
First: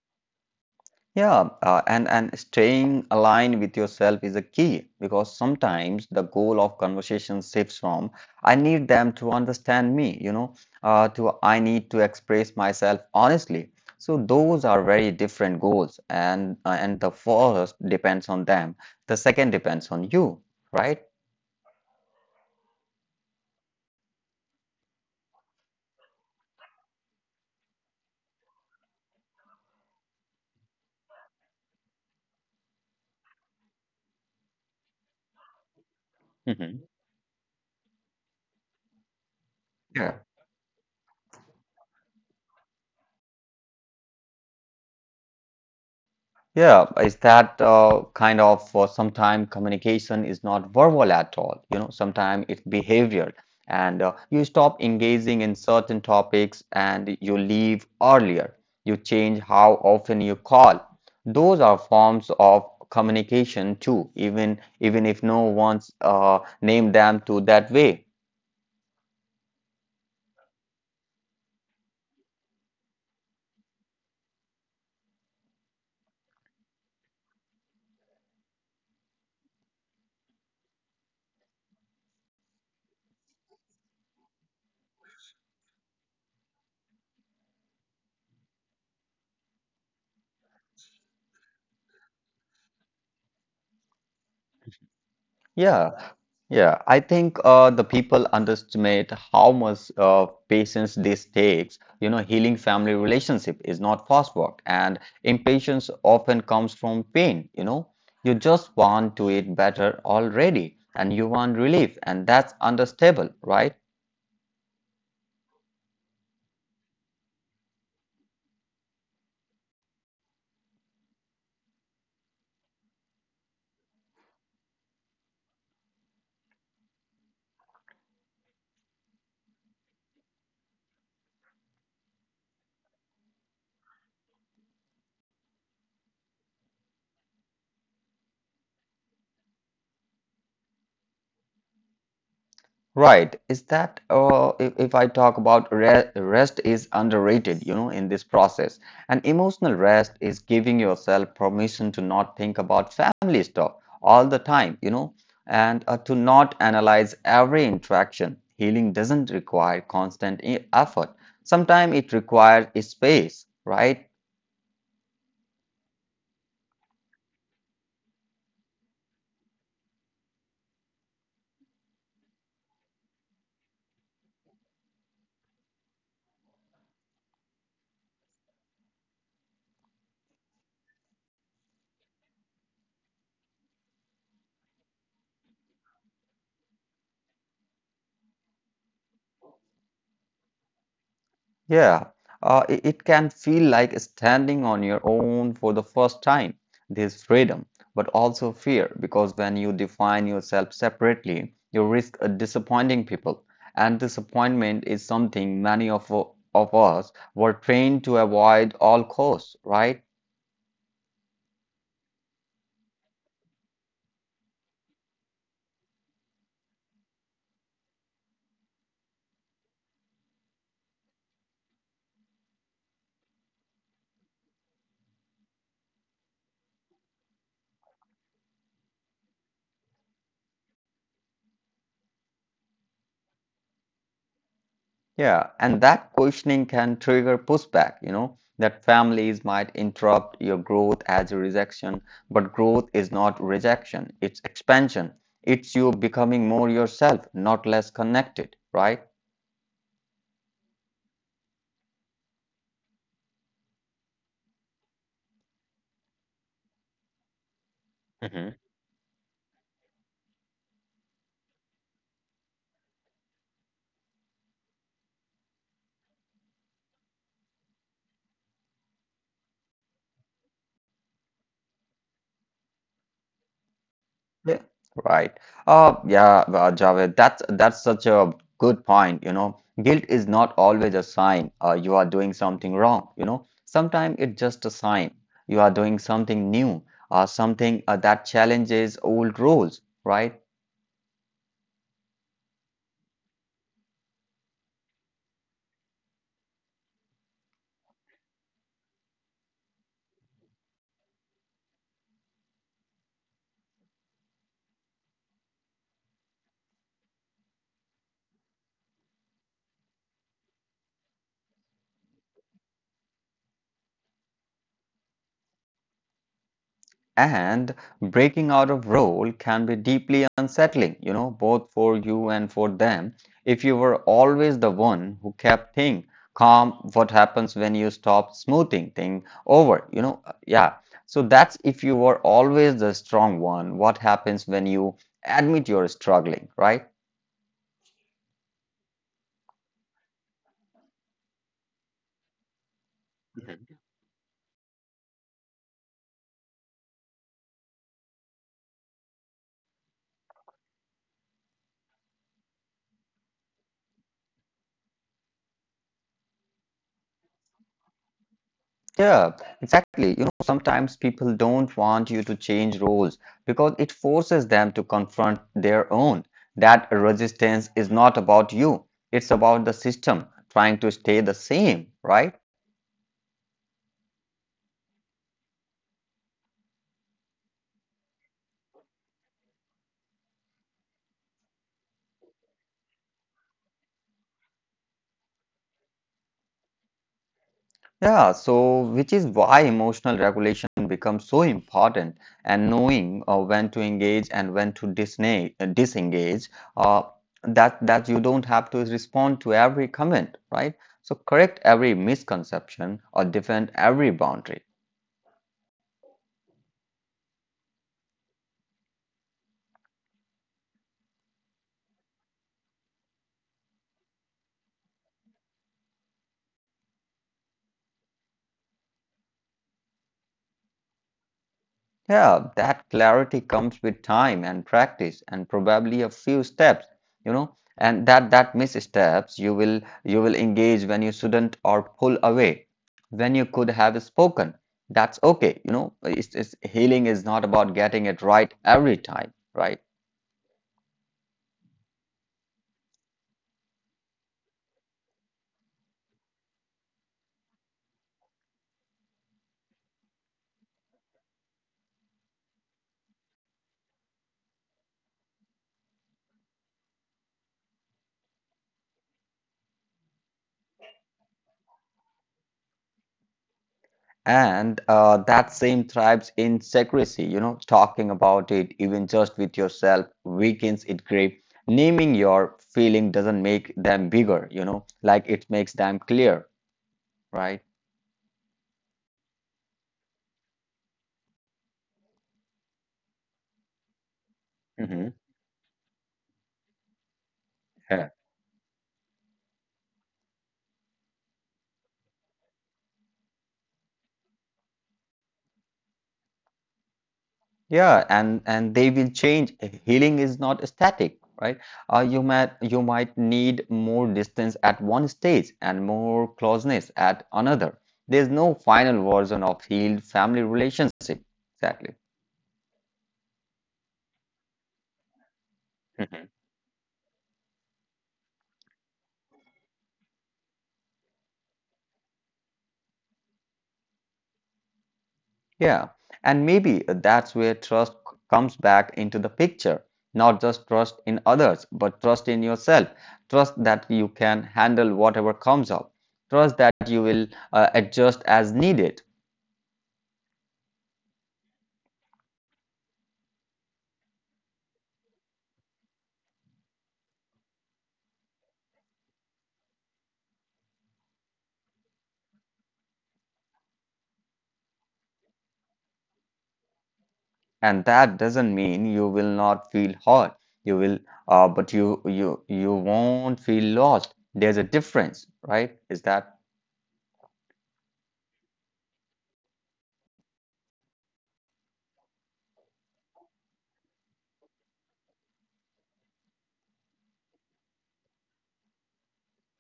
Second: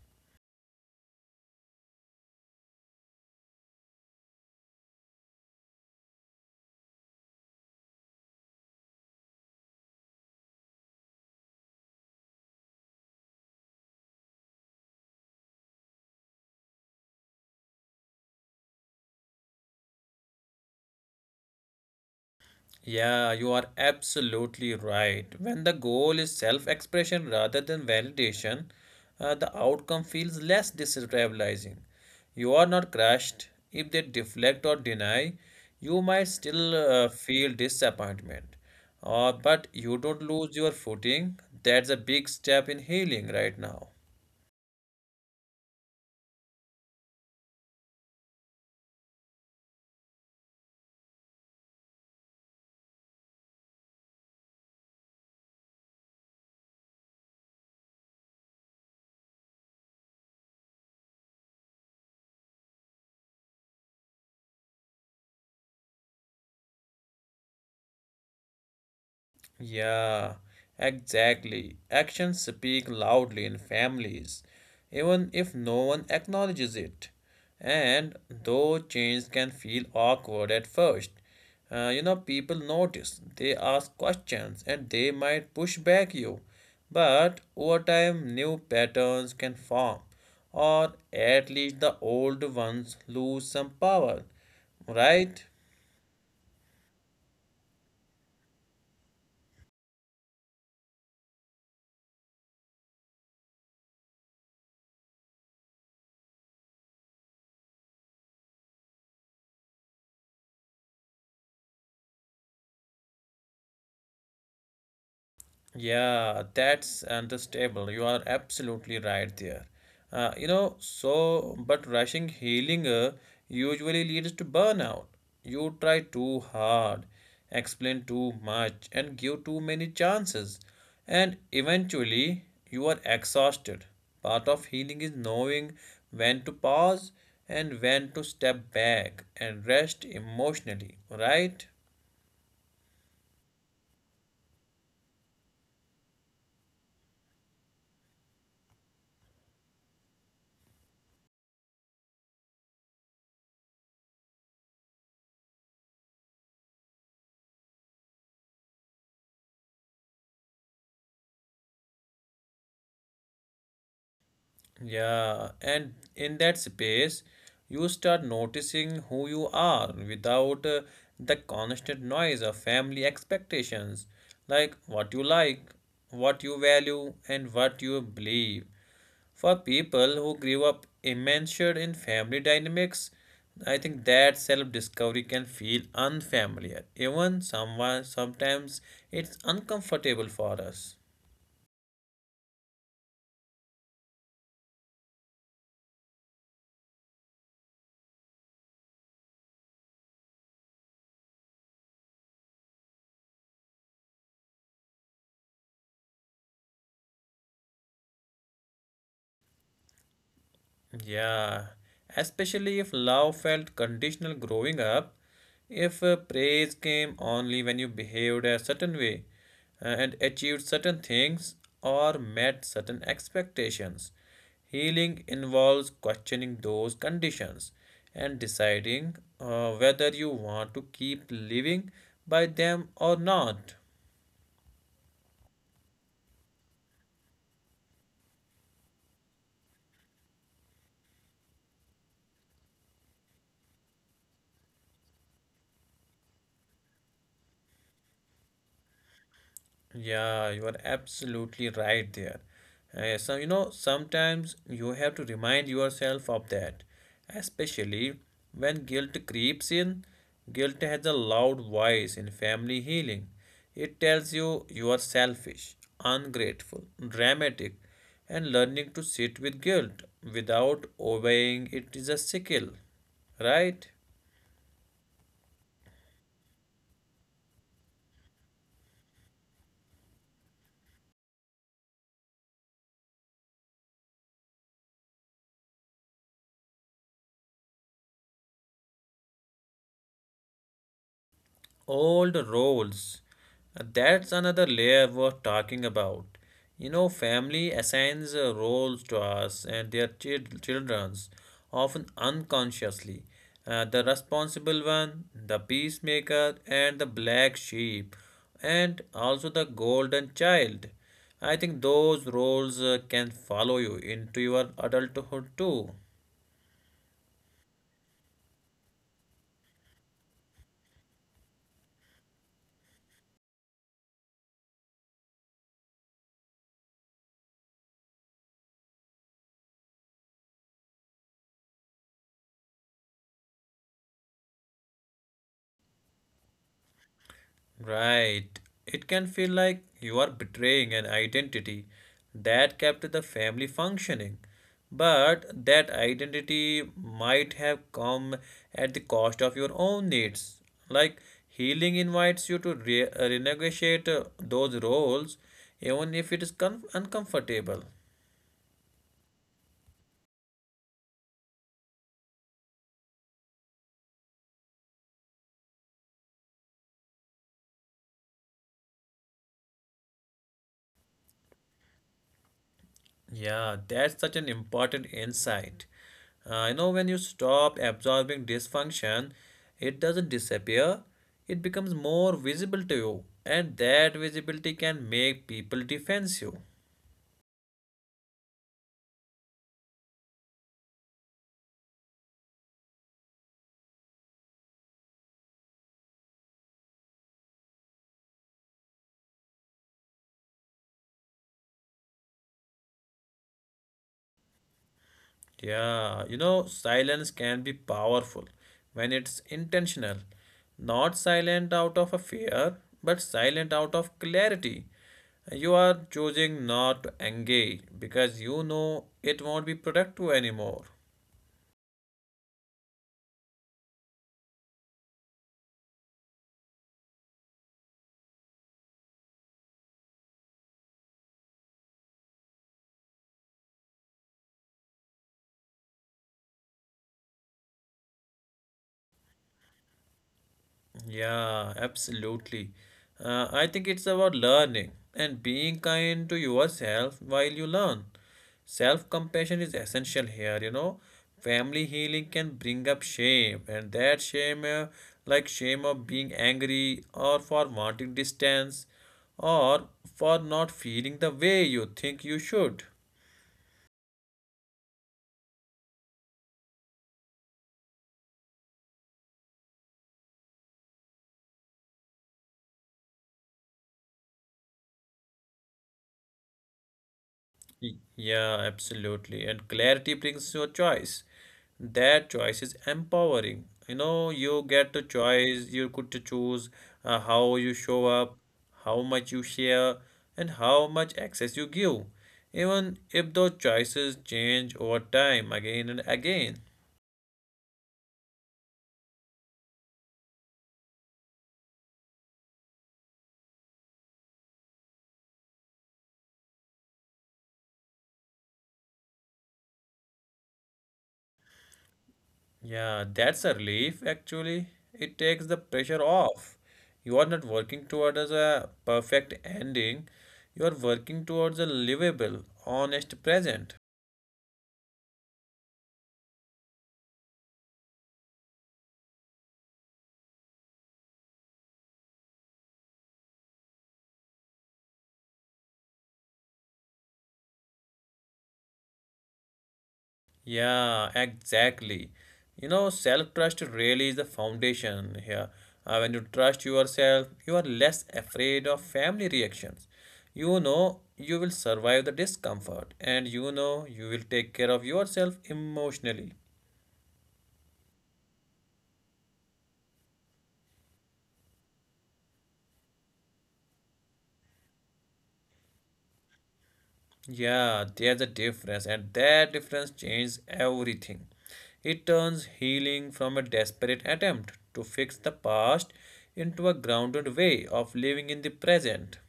Speaker 2: Yeah, uh, and and staying aligned with yourself is a key because sometimes the goal of conversation shifts from I need them to understand me, you know, uh, to I need to express myself honestly. So those are very different goals, and uh, and the first depends on them, the second depends on you, right?
Speaker 1: Yeah, you are absolutely right. When the goal is self expression rather than validation, uh, the outcome feels less destabilizing. You are not crushed. If they deflect or deny, you might
Speaker 2: Mhm.
Speaker 1: still uh, feel disappointment. Uh, but
Speaker 2: Yeah.
Speaker 1: you don't lose your footing. That's a big step in healing right now.
Speaker 2: Yeah, is that uh, kind of uh, sometimes communication is not verbal at all. You know, sometimes it's behavioral, and uh, you stop engaging in certain topics and you leave earlier. You change how often you call. Those are forms of communication too, even even if no one's uh, named them to that way.
Speaker 1: Yeah, exactly. Actions speak loudly in families, even if no one acknowledges it. And though change can feel awkward at first, uh, you know, people notice, they ask questions, and they might push back you. But over time, new patterns can form, or at least the old ones lose some power, right?
Speaker 2: Yeah. Yeah, I think uh, the people underestimate how much uh, patience this takes. You know, healing family relationship is not fast work, and impatience often comes from pain. You know, you just want to eat better already, and you want relief, and that's understandable, right?
Speaker 1: Yeah, that's understandable. You are absolutely right there. Uh, you know, so, but rushing healing uh, usually leads to burnout. You try too hard, explain too much, and give too many chances. And eventually, you are exhausted. Part of healing is knowing when to pause and when to step back and rest emotionally, right?
Speaker 2: Right. Is that uh, if, if I talk about re rest is underrated, you know, in this process. And emotional rest is giving yourself permission to not think about family stuff all the time, you know, and uh, to not analyze every interaction. Healing doesn't require constant e- effort. Sometimes it requires space, right?
Speaker 1: Yeah, and in that space, you start noticing who you are without uh, the constant noise of family expectations, like what you like, what you value, and what you believe. For people who grew up immersed in family dynamics, I think that self-discovery can feel unfamiliar. Even someone sometimes it's uncomfortable for us.
Speaker 2: Yeah, uh, it, it can feel like standing on your own for the first time. There's freedom, but also fear, because when you define yourself separately, you risk uh, disappointing people. And disappointment is something many of, of us were trained to avoid all costs, right?
Speaker 1: Yeah, especially if love felt conditional growing up, if uh, praise came only when you behaved a certain way uh, and achieved certain things or met certain expectations. Healing involves questioning those conditions and deciding uh, whether you want to keep living by them or not.
Speaker 2: Yeah, and that questioning can trigger pushback, you know, that families might interrupt your growth as a rejection, but growth is not rejection, it's expansion. It's you becoming more yourself, not less connected, right?
Speaker 1: Yeah, you are absolutely right there. Uh, so, you know, sometimes you have to remind yourself of that, especially when guilt creeps in. Guilt has a loud voice in family healing. It tells you you are selfish, ungrateful, dramatic, and learning to sit with guilt without obeying it is a skill, right?
Speaker 2: Yeah, right. Uh, yeah, uh, Javed, that's that's such a good point, you know. Guilt is not always a sign uh, you are doing something wrong, you know. Sometimes it's just a sign you are doing something new, uh, something uh, that challenges old rules, right?
Speaker 1: Old roles. Uh, That's another layer worth talking about. You know, family assigns uh, roles to us and their chil- children's, often unconsciously. Uh, the responsible one, the peacemaker, and the black sheep, and also the golden child. I think those roles uh, can follow you into your adulthood too.
Speaker 2: And breaking out of role can be deeply unsettling, you know, both for you and for them. If you were always the one who kept things calm, what happens when you stop smoothing things over? You know, Uh, yeah. So that's if you were always the strong one, what happens when you admit you're struggling, right?
Speaker 1: Right. It can feel like you are betraying an identity that kept the family functioning. But that identity might have come at the cost of your own needs. Like healing invites you to re- renegotiate uh, those roles, even if it is com- uncomfortable.
Speaker 2: Yeah, exactly. You know, sometimes people don't want you to change roles because it forces them to confront their own. That resistance is not about you, it's about the system trying to stay the same, right?
Speaker 1: Yeah, that's such an important insight. Uh, you know, when you stop absorbing dysfunction, it doesn't disappear, it becomes more visible to you, and that visibility can make people defensive.
Speaker 2: Yeah, so which is why emotional regulation becomes so important and knowing uh, when to engage and when to disne- uh, disengage, uh, that, that you don't have to respond to every comment, right? So correct every misconception or defend every boundary.
Speaker 1: Yeah, you know, silence can be powerful when it's intentional, not silent out of a fear, but silent out of clarity. You are choosing not to engage because you know it won't be productive anymore.
Speaker 2: Yeah, that clarity comes with time and practice and probably a few steps, you know, and that that missteps you will you will engage when you shouldn't or pull away when you could have spoken. That's okay, you know. It's, it's healing is not about getting it right every time, right?
Speaker 1: Yeah, absolutely. Uh, I think it's about learning and being kind to yourself while you learn. Self compassion is essential here, you know. Family healing can bring up shame, and that shame, uh, like shame of being angry or for wanting distance or for not feeling the way you think you should.
Speaker 2: And uh, that same thrives in secrecy, you know, talking about it, even just with yourself, weakens its grip. Naming your feeling doesn't make them bigger, you know, like it makes them clear, right?
Speaker 1: Y- Yeah, absolutely. And clarity brings your choice. That choice is empowering. You know, you
Speaker 2: hmm
Speaker 1: get the choice, you could to choose uh, how you
Speaker 2: Yeah.
Speaker 1: show up, how much you share, and how much access you give. Even if those choices change over time again and again.
Speaker 2: Yeah, and and they will change. Healing is not static, right? Uh, you might you might need more distance at one stage and more closeness at another. There's no final version of healed family relationship. Exactly.
Speaker 1: Yeah, that's a relief actually. It takes the pressure off. You are not working towards a perfect ending. You are working towards a livable, honest present.
Speaker 2: Yeah, and maybe that's where trust c- comes back into the picture. Not just trust in others, but trust in yourself. Trust that you can handle whatever comes up. Trust that you will uh, adjust as needed.
Speaker 1: Yeah, exactly. You know, self-trust really is the foundation here. Uh, when you trust yourself, you are less afraid of family reactions. You know you will survive the discomfort and you know you will take care of yourself emotionally.
Speaker 2: And that doesn't mean you will not feel hurt. You will, uh, but you you you won't feel lost. There's a difference, right? Is that.
Speaker 1: Yeah, there's a difference, and that difference changes everything. It turns healing from a desperate attempt to fix the past into a grounded way of living in the present.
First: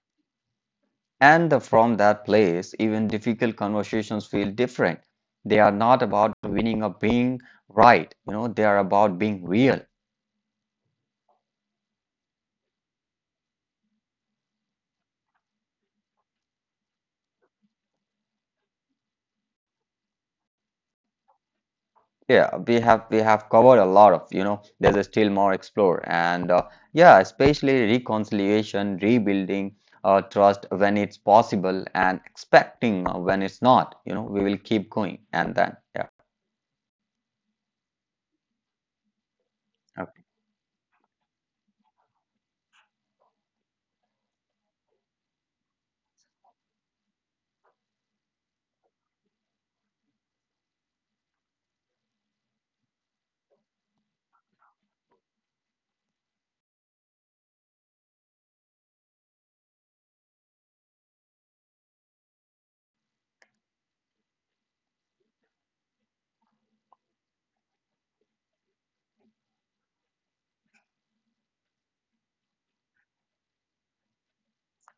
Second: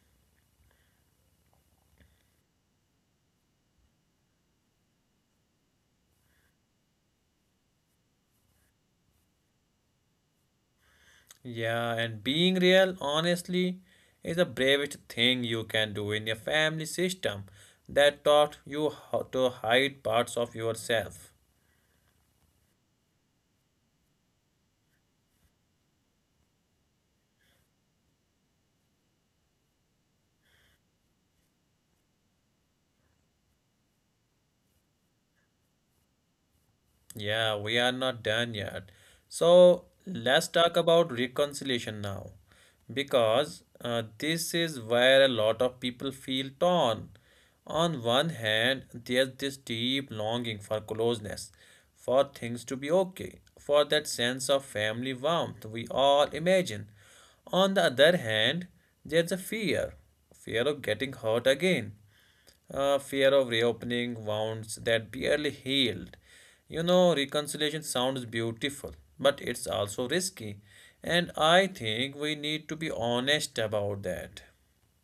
Speaker 2: And the, from that place, even difficult conversations feel different. They are not about winning or being right. You know, they are about being real.
Speaker 1: Yeah, and being real, honestly, is the bravest thing you can do in a family system that taught you how to hide parts of yourself.
Speaker 2: Yeah, we have we have covered a lot of, you know, there's a still more explore. And uh, yeah, especially reconciliation, rebuilding uh, trust when it's possible and expecting uh, when it's not. You know, we will keep going and then, yeah.
Speaker 1: Yeah, we are not done yet. So let's talk about reconciliation now, because uh, this is where a lot of people feel torn. On one hand, there's this deep longing for closeness, for things to be okay, for that sense of family warmth we all imagine. On the other hand, there's a fear fear of getting hurt again uh, fear of reopening wounds that barely healed. You know, reconciliation sounds beautiful, but it's also risky. And I think we need to be honest about that.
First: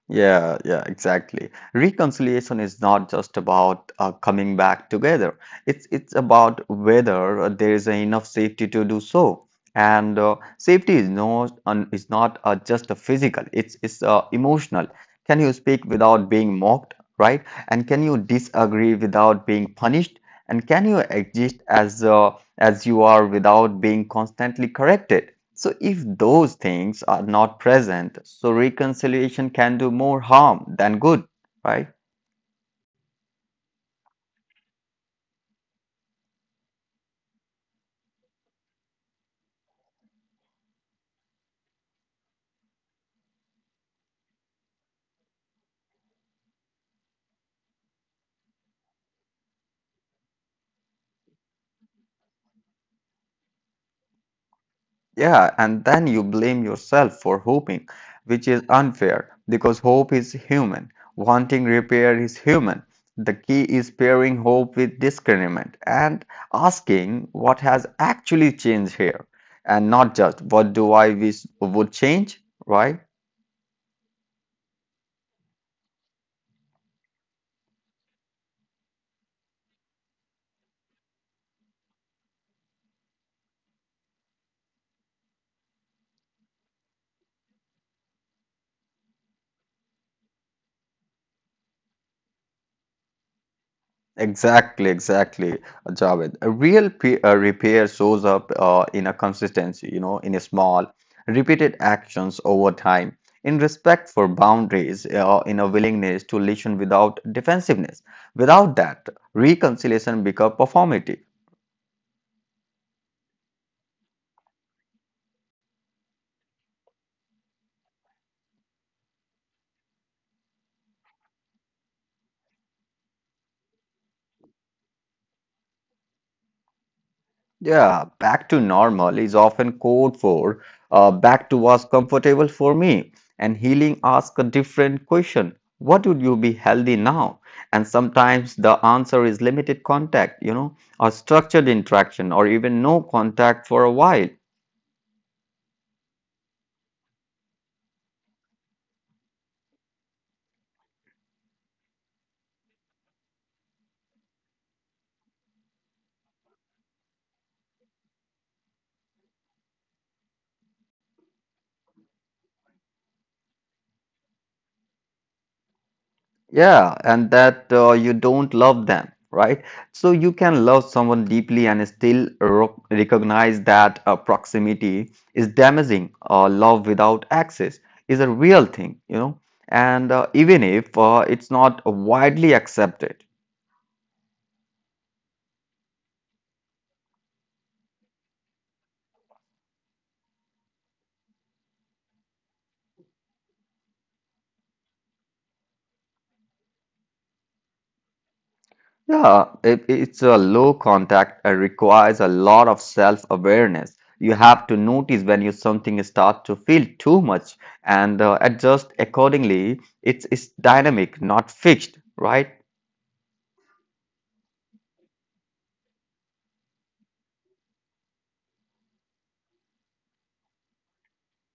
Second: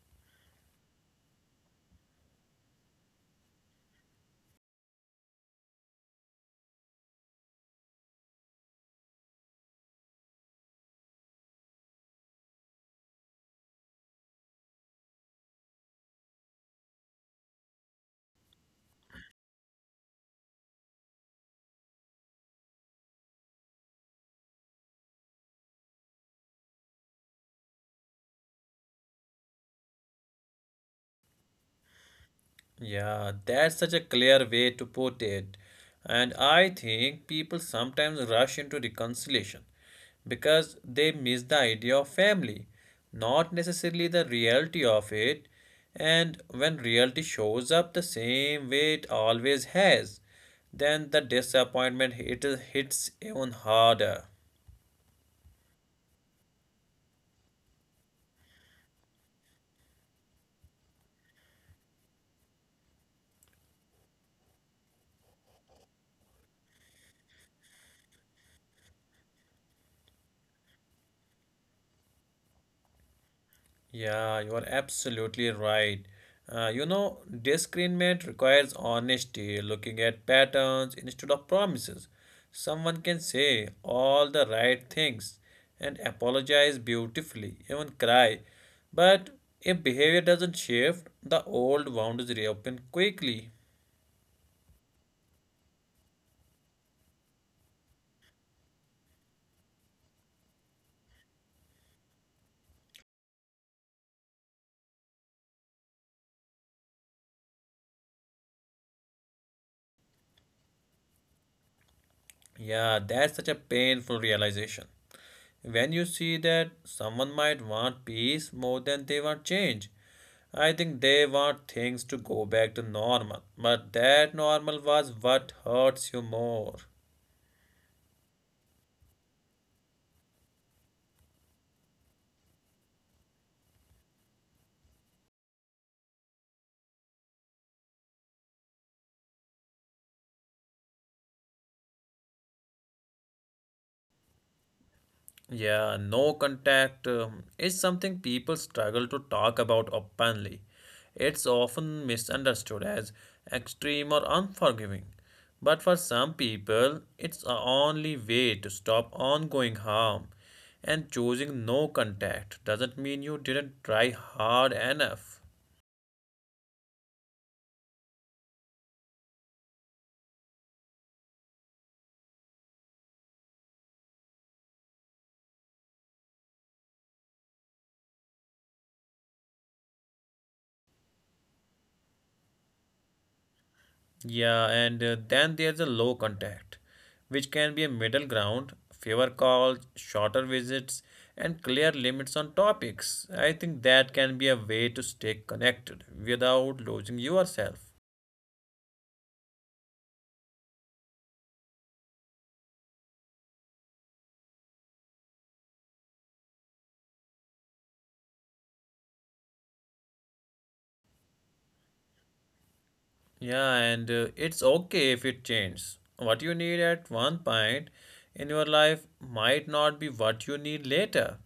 Speaker 2: Yeah, yeah, exactly. Reconciliation is not just about uh, coming back together. It's it's about whether uh, there is enough safety to do so. And uh, safety is no un, is not uh, just a physical. It's it's uh, emotional. Can you speak without being mocked, right? And can you disagree without being punished? And can you exist as uh, as you are without being constantly corrected? So, if those things are not present, so reconciliation can do more harm than good, right?
Speaker 1: Yeah, that's such a clear way to put it. And I think people sometimes rush into reconciliation because they miss the idea of family, not necessarily the reality of it. And when reality shows up the same way it always has, then the disappointment hit, hits even harder.
Speaker 2: Yeah, and then you blame yourself for hoping, which is unfair because hope is human, wanting repair is human. The key is pairing hope with discernment and asking what has actually changed here and not just what do I wish would change, right?
Speaker 1: Yeah, you are absolutely right. Uh, you know, discernment requires honesty, looking at patterns instead of promises. Someone can say all the right things and apologize beautifully, even cry. But if behavior doesn't shift, the old wounds reopen quickly.
Speaker 2: Exactly, exactly, Uh, Javed. A real pe- uh, repair shows up uh, in a consistency, you know, in a small, repeated actions over time, in respect for boundaries, uh, in a willingness to listen without defensiveness. Without that, reconciliation becomes performative.
Speaker 1: Yeah, that's such a painful realization. When you see that someone might want peace more than they want change, I think they want things to go back to normal, but that normal was what hurts you more.
Speaker 2: Yeah, back to normal is often code for uh, back to what's comfortable for me. And healing asks a different question. What would you be healthy now? And sometimes the answer is limited contact, you know, or structured interaction, or even no contact for a while.
Speaker 1: Yeah, no contact um, is something people struggle to talk about openly. It's often misunderstood as extreme or unforgiving. But for some people, it's the only way to stop ongoing harm. And choosing no contact doesn't mean you didn't try hard enough.
Speaker 2: Yeah, and that uh, you don't love them, right? So you can love someone deeply and still ro- recognize that uh, proximity is damaging. Uh, love without access is a real thing, you know, and uh, even if uh, it's not widely accepted.
Speaker 1: Yeah, and uh, then there's a low contact, which can be a middle ground, fewer calls, shorter visits, and clear limits on topics. I think that can be a way to stay connected without losing yourself.
Speaker 2: Yeah, it, it's a low contact. It requires a lot of self-awareness. You have to notice when you something start to feel too much and uh, adjust accordingly. It's it's dynamic, not fixed, right?
Speaker 1: Yeah, and uh, it's okay if it changes. What you need at one point in your life might not be what you need later.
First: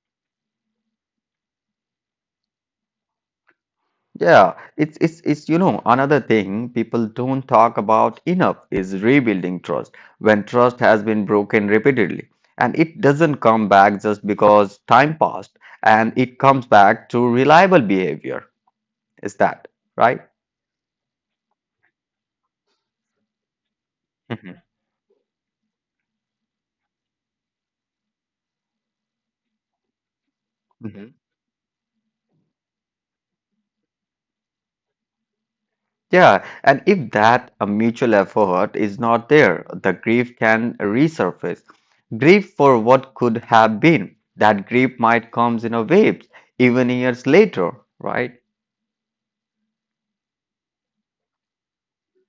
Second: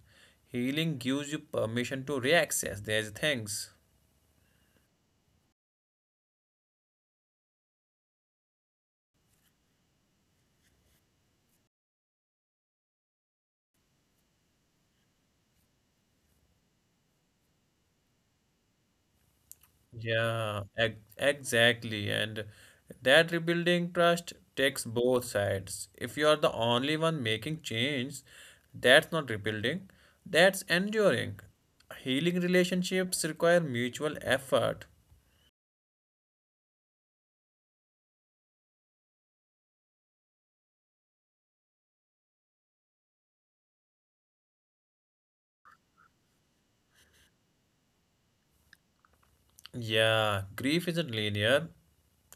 Speaker 1: Healing gives you permission to reaccess these things.
Speaker 2: Yeah, it's it's it's you know another thing people don't talk about enough is rebuilding trust. When trust has been broken repeatedly, and it doesn't come back just because time passed, and it comes back to reliable behavior. Is that right?
Speaker 1: Yeah, ex- exactly. And that rebuilding trust takes both sides. If you are the only one making change, that's not rebuilding, that's
Speaker 2: Mhm.
Speaker 1: enduring. Healing relationships require mutual effort.
Speaker 2: Yeah, and if that a mutual effort is not there, the grief can resurface. Grief for what could have been. That grief might comes in a waves, even years later, right?
Speaker 1: Yeah, grief isn't linear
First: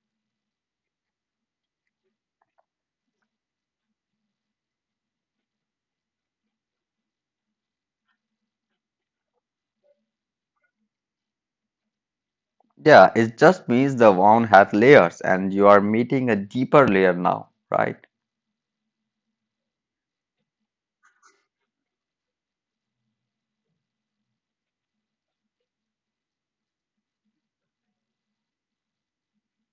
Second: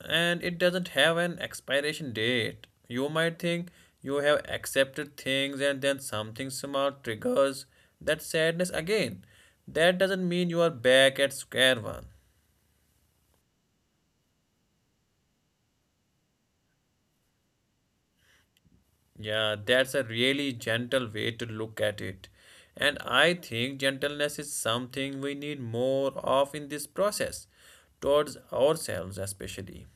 Speaker 1: and it doesn't have an expiration date. You might think you have accepted things and then something small triggers that sadness again. That doesn't mean you are back at square one.
Speaker 2: Yeah, it just means the wound has layers and you are meeting a deeper layer now, right?
Speaker 1: Yeah, that's a really gentle way to look at it. And I think gentleness is something we need more of in this process, towards ourselves especially.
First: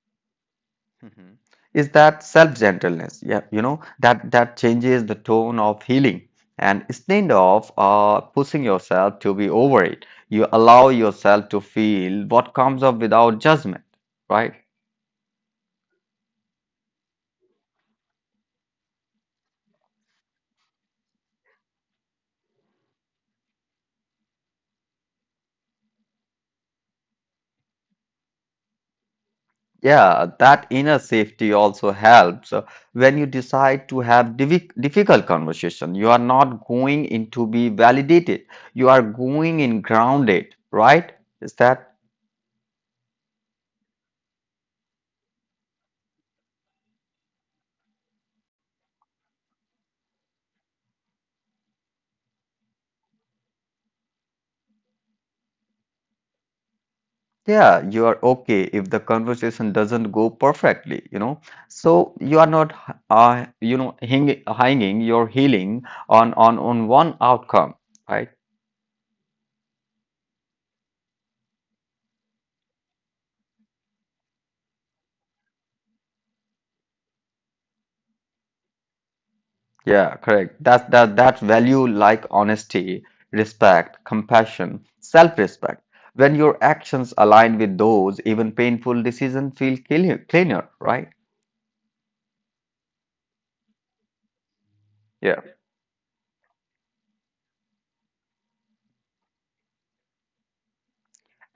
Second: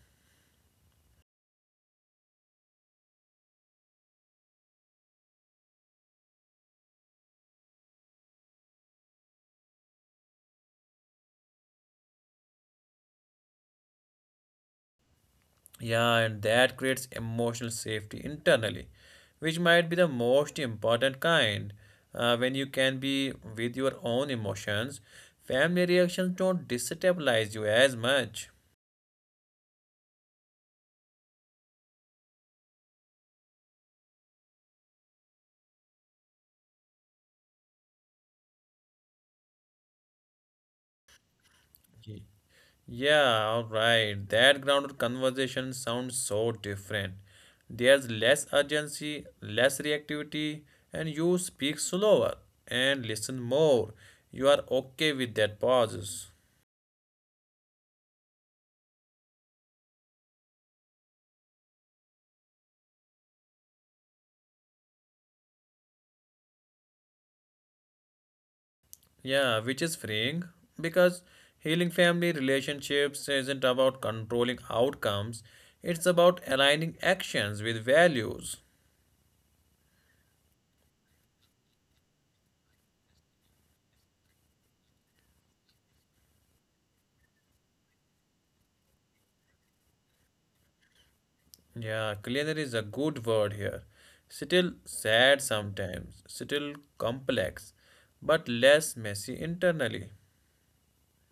Speaker 2: Mhm. Is that self-gentleness. Yeah, you know that that changes the tone of healing. And instead of uh, pushing yourself to be over it, you allow yourself to feel what comes up without judgment, right?
Speaker 1: Yeah, and that creates emotional safety internally, which might be the most important kind. Uh, when you can be with your own emotions, family reactions don't destabilize you as much.
Speaker 2: Yeah, that inner safety also helps uh, when you decide to have divi- difficult conversation. You are not going in to be validated. You are going in grounded, right? Is that?
Speaker 1: Okay. Yeah, all right. That grounded conversation sounds so different. There's less urgency, less reactivity, and you speak slower and listen more. You are okay with that pauses.
Speaker 2: Yeah, you are okay if the conversation doesn't go perfectly, you know. So you are not, uh, you know, hang, hanging your healing on on on one outcome, right?
Speaker 1: Yeah, which is freeing because healing family relationships isn't about controlling outcomes, it's about aligning actions with values.
Speaker 2: Yeah, correct. That's that that value like honesty, respect, compassion, self-respect. When your actions align with those, even painful decisions feel clear, cleaner, right?
Speaker 1: Yeah, cleaner is a good word here. Still
Speaker 2: Yeah.
Speaker 1: sad sometimes, still complex, but less messy internally.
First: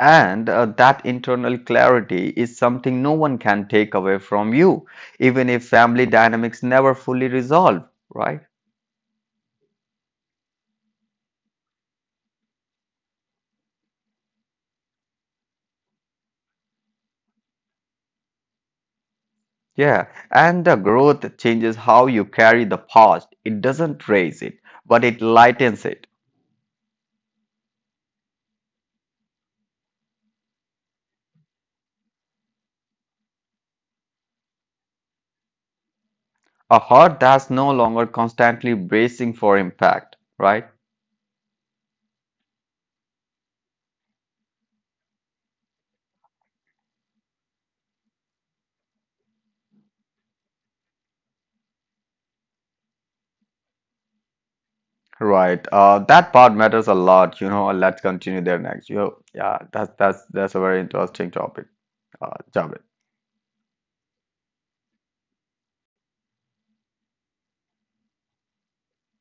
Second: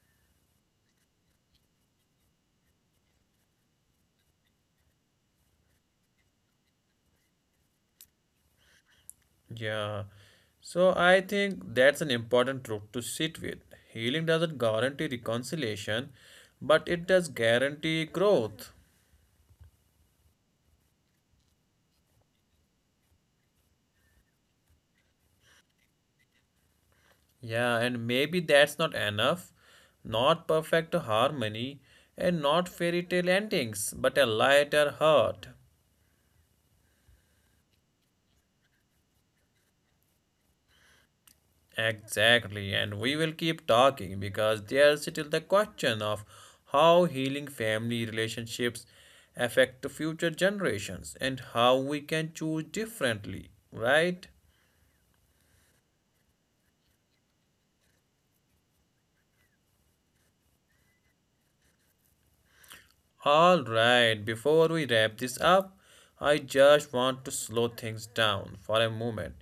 Speaker 2: And uh, that internal clarity is something no one can take away from you, even if family dynamics never fully resolve, right?
Speaker 1: Yeah, so I think that's an important truth to sit with. Healing doesn't guarantee reconciliation, but it does guarantee growth.
Speaker 2: Yeah. And the growth changes how you carry the past. It doesn't raise it, but it lightens it.
Speaker 1: Yeah, and maybe that's not enough. Not perfect harmony and not fairy tale endings, but a lighter heart.
Speaker 2: A heart that's no longer constantly bracing for impact, right?
Speaker 1: Exactly, and we will keep talking because there's still the question of how healing family relationships affect future generations and how we can choose differently, right?
Speaker 2: Right. Uh, that part matters a lot, you know. Let's continue there next. You know, yeah, that's that's that's a very interesting topic, uh, Javed.
Speaker 1: All right, before we wrap this up, I just want to slow things down for a moment.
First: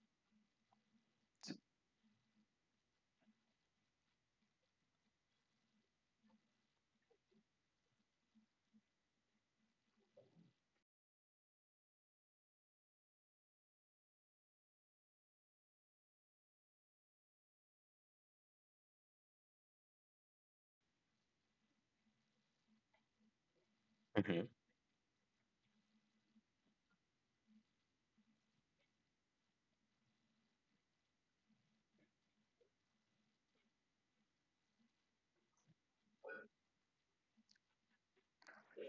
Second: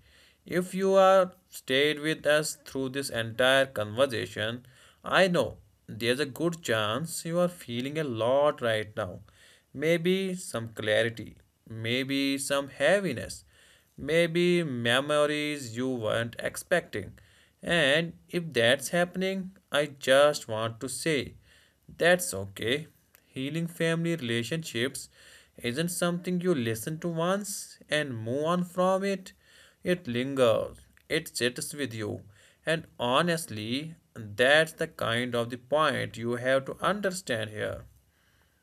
Speaker 1: If you are stayed with us through this entire conversation, I know there's a good chance you are feeling a lot right now. Maybe some clarity, maybe some heaviness, maybe memories you weren't expecting. And if that's happening, I just want to say that's okay. Healing family relationships isn't something you listen to once and move on from it. It lingers, it sits with you. And honestly, that's the kind of the point you have to understand here.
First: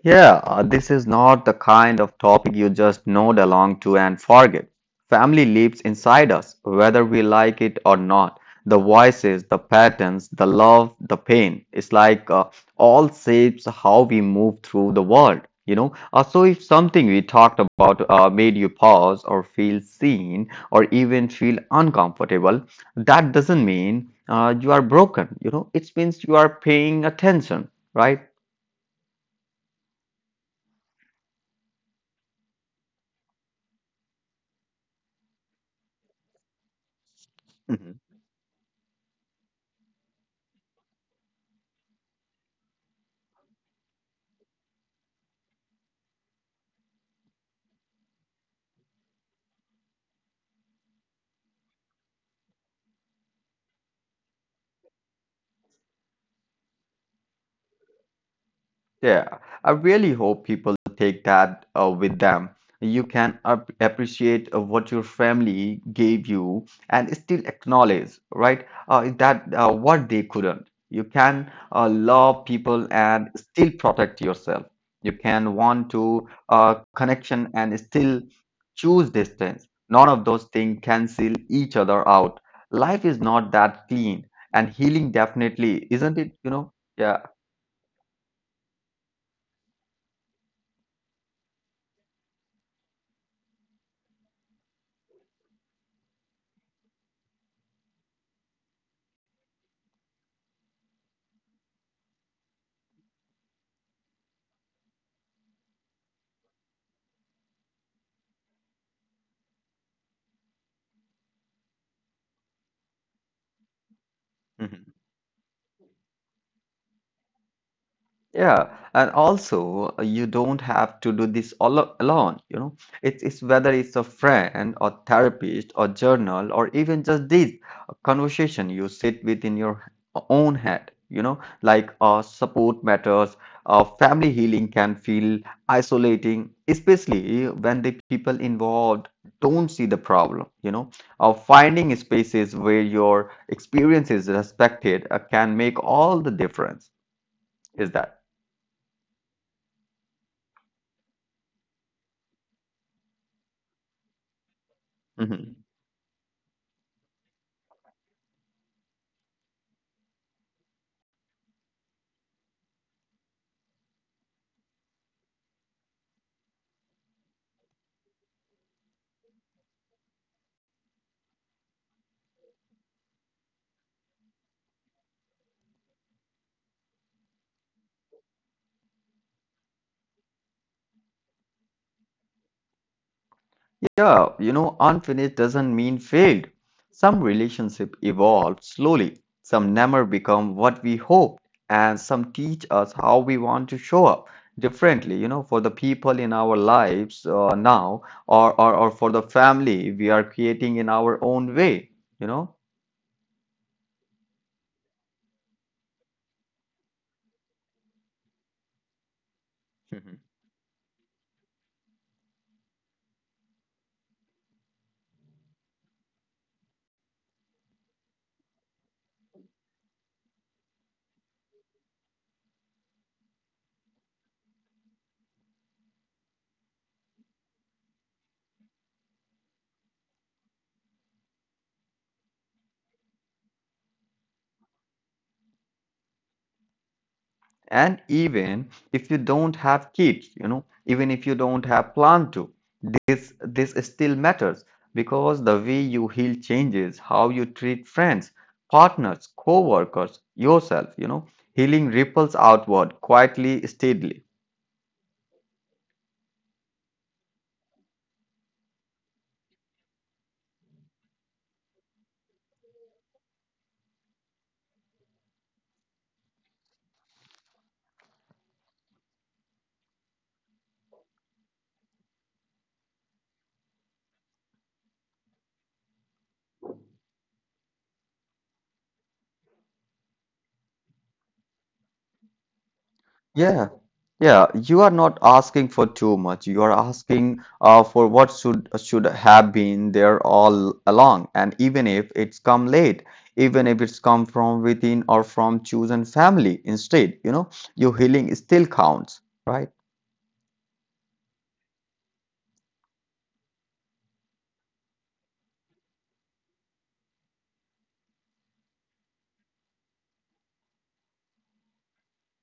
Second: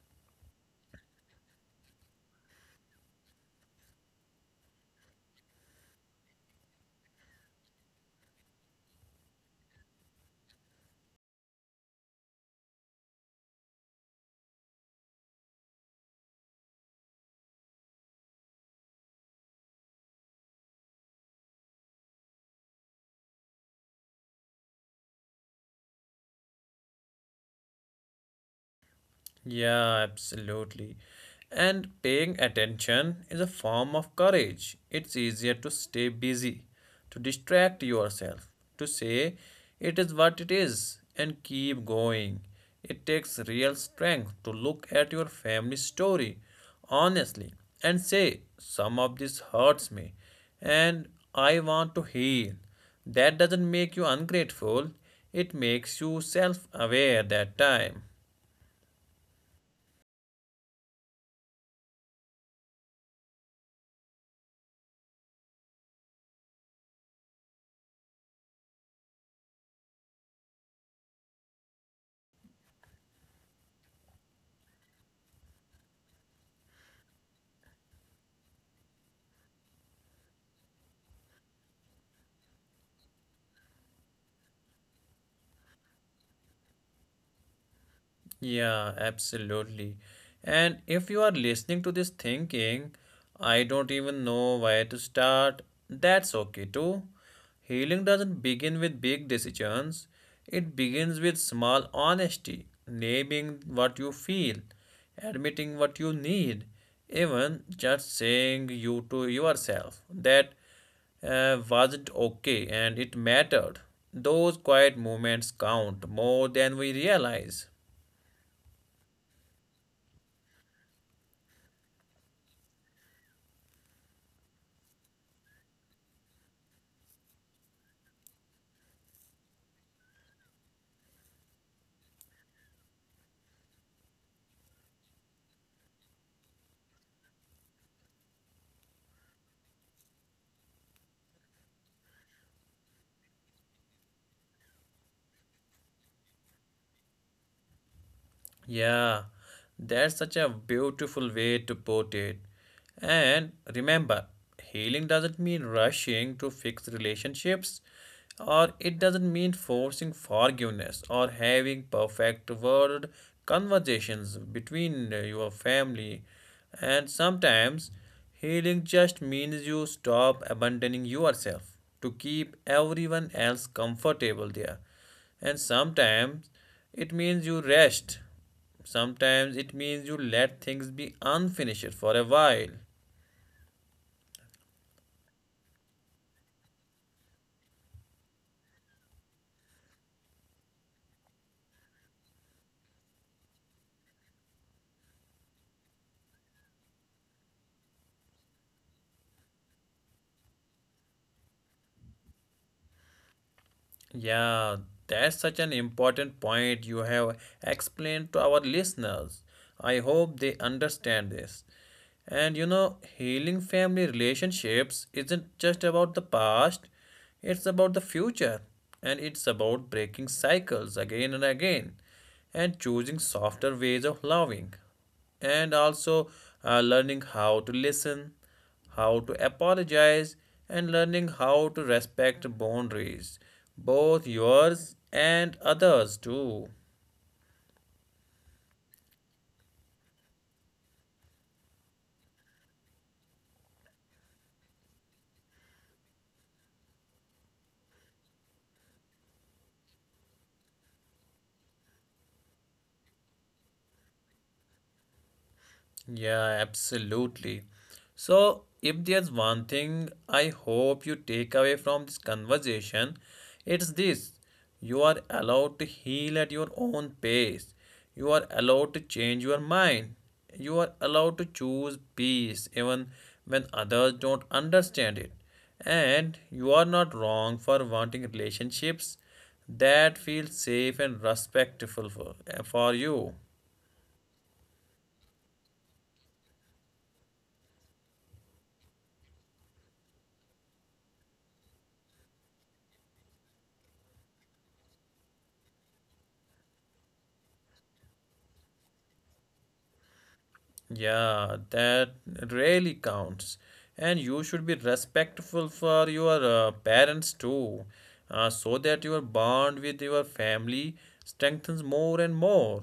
Speaker 2: Yeah, uh, this is not the kind of topic you just nod along to and forget. Family lives inside us, whether we like it or not. The voices, the patterns, the love, the pain. It's like uh, all shapes how we move through the world, you know. Uh, so if something we talked about uh, made you pause or feel seen or even feel uncomfortable, that doesn't mean uh, you are broken, you know. It means you are paying attention, right?
Speaker 1: Yeah, absolutely. And paying attention is a form of courage. It's easier to stay busy, to distract yourself, to say it is what it is and keep going. It takes real strength to look at your family story honestly and say, some of this hurts me and I want to heal. That doesn't make you ungrateful, it makes you self aware that time.
Speaker 2: Yeah, I really hope people take that uh, with them. You can ap- appreciate uh, what your family gave you and still acknowledge, right, uh, that uh, what they couldn't. You can uh, love people and still protect yourself. You can want to uh, connection and still choose distance. None of those things cancel each other out. Life is not that clean, and healing definitely isn't it, you know? Yeah.
Speaker 1: Yeah, absolutely. And if you are listening to this thinking, I don't even know where to start, that's okay too. Healing doesn't begin with big decisions, it begins with small honesty, naming what you feel, admitting what you need, even just saying you to yourself that uh, wasn't okay and it mattered. Those
Speaker 2: Mm-hmm.
Speaker 1: quiet moments count more than we realize.
Speaker 2: Yeah, and also uh, you don't have to do this all a- alone, you know. It's, it's whether it's a friend or therapist or journal or even just this conversation you sit with in your own head, you know, like uh, support matters, uh, family healing can feel isolating, especially when the people involved don't see the problem, you know. Uh, finding spaces where your experience is respected uh, can make all the difference. Is that?
Speaker 1: Yeah, that's such a beautiful way to put it. And remember, healing doesn't mean rushing to
Speaker 2: Mhm.
Speaker 1: fix relationships, or it doesn't mean forcing forgiveness or having perfect word conversations between uh, your family. And sometimes healing just means you stop abandoning yourself to keep everyone else comfortable there. And sometimes it means you rest. Sometimes it means you let things be unfinished for a while.
Speaker 2: Yeah, you know, unfinished doesn't mean failed. Some relationship evolve slowly. Some never become what we hoped, and some teach us how we want to show up differently. You know, for the people in our lives uh, now, or, or or for the family we are creating in our own way. You know.
Speaker 1: Yeah, that's such an important point you have explained to our listeners. I hope they
Speaker 2: Mhm.
Speaker 1: understand this. And you know, healing family relationships isn't just about the past, it's about the future. And it's about breaking cycles again and again and choosing softer ways of loving and also uh, learning how to listen, how to apologize, and learning how to respect boundaries, both yours and others too.
Speaker 2: And even if you don't have kids, you know, even if you don't have plan to, this this still matters because the way you heal changes how you treat friends partners co-workers yourself, you know, healing ripples outward quietly steadily.
Speaker 1: Yeah, absolutely. So, if there's one thing I hope you take away from this conversation, it's this. You are allowed to heal at your own pace. You are allowed to change your mind. You are allowed to choose peace even when others don't understand it. And you are not wrong for wanting relationships that feel safe and respectful for, for you.
Speaker 2: Yeah, yeah, you are not asking for too much. You are asking uh, for what should should have been there all along, and even if it's come late, even if it's come from within or from chosen family instead, you know, your healing still counts, right?
Speaker 1: Yeah, that really counts. And you should be respectful for your uh, parents too, uh, so that your bond with your family strengthens more and more.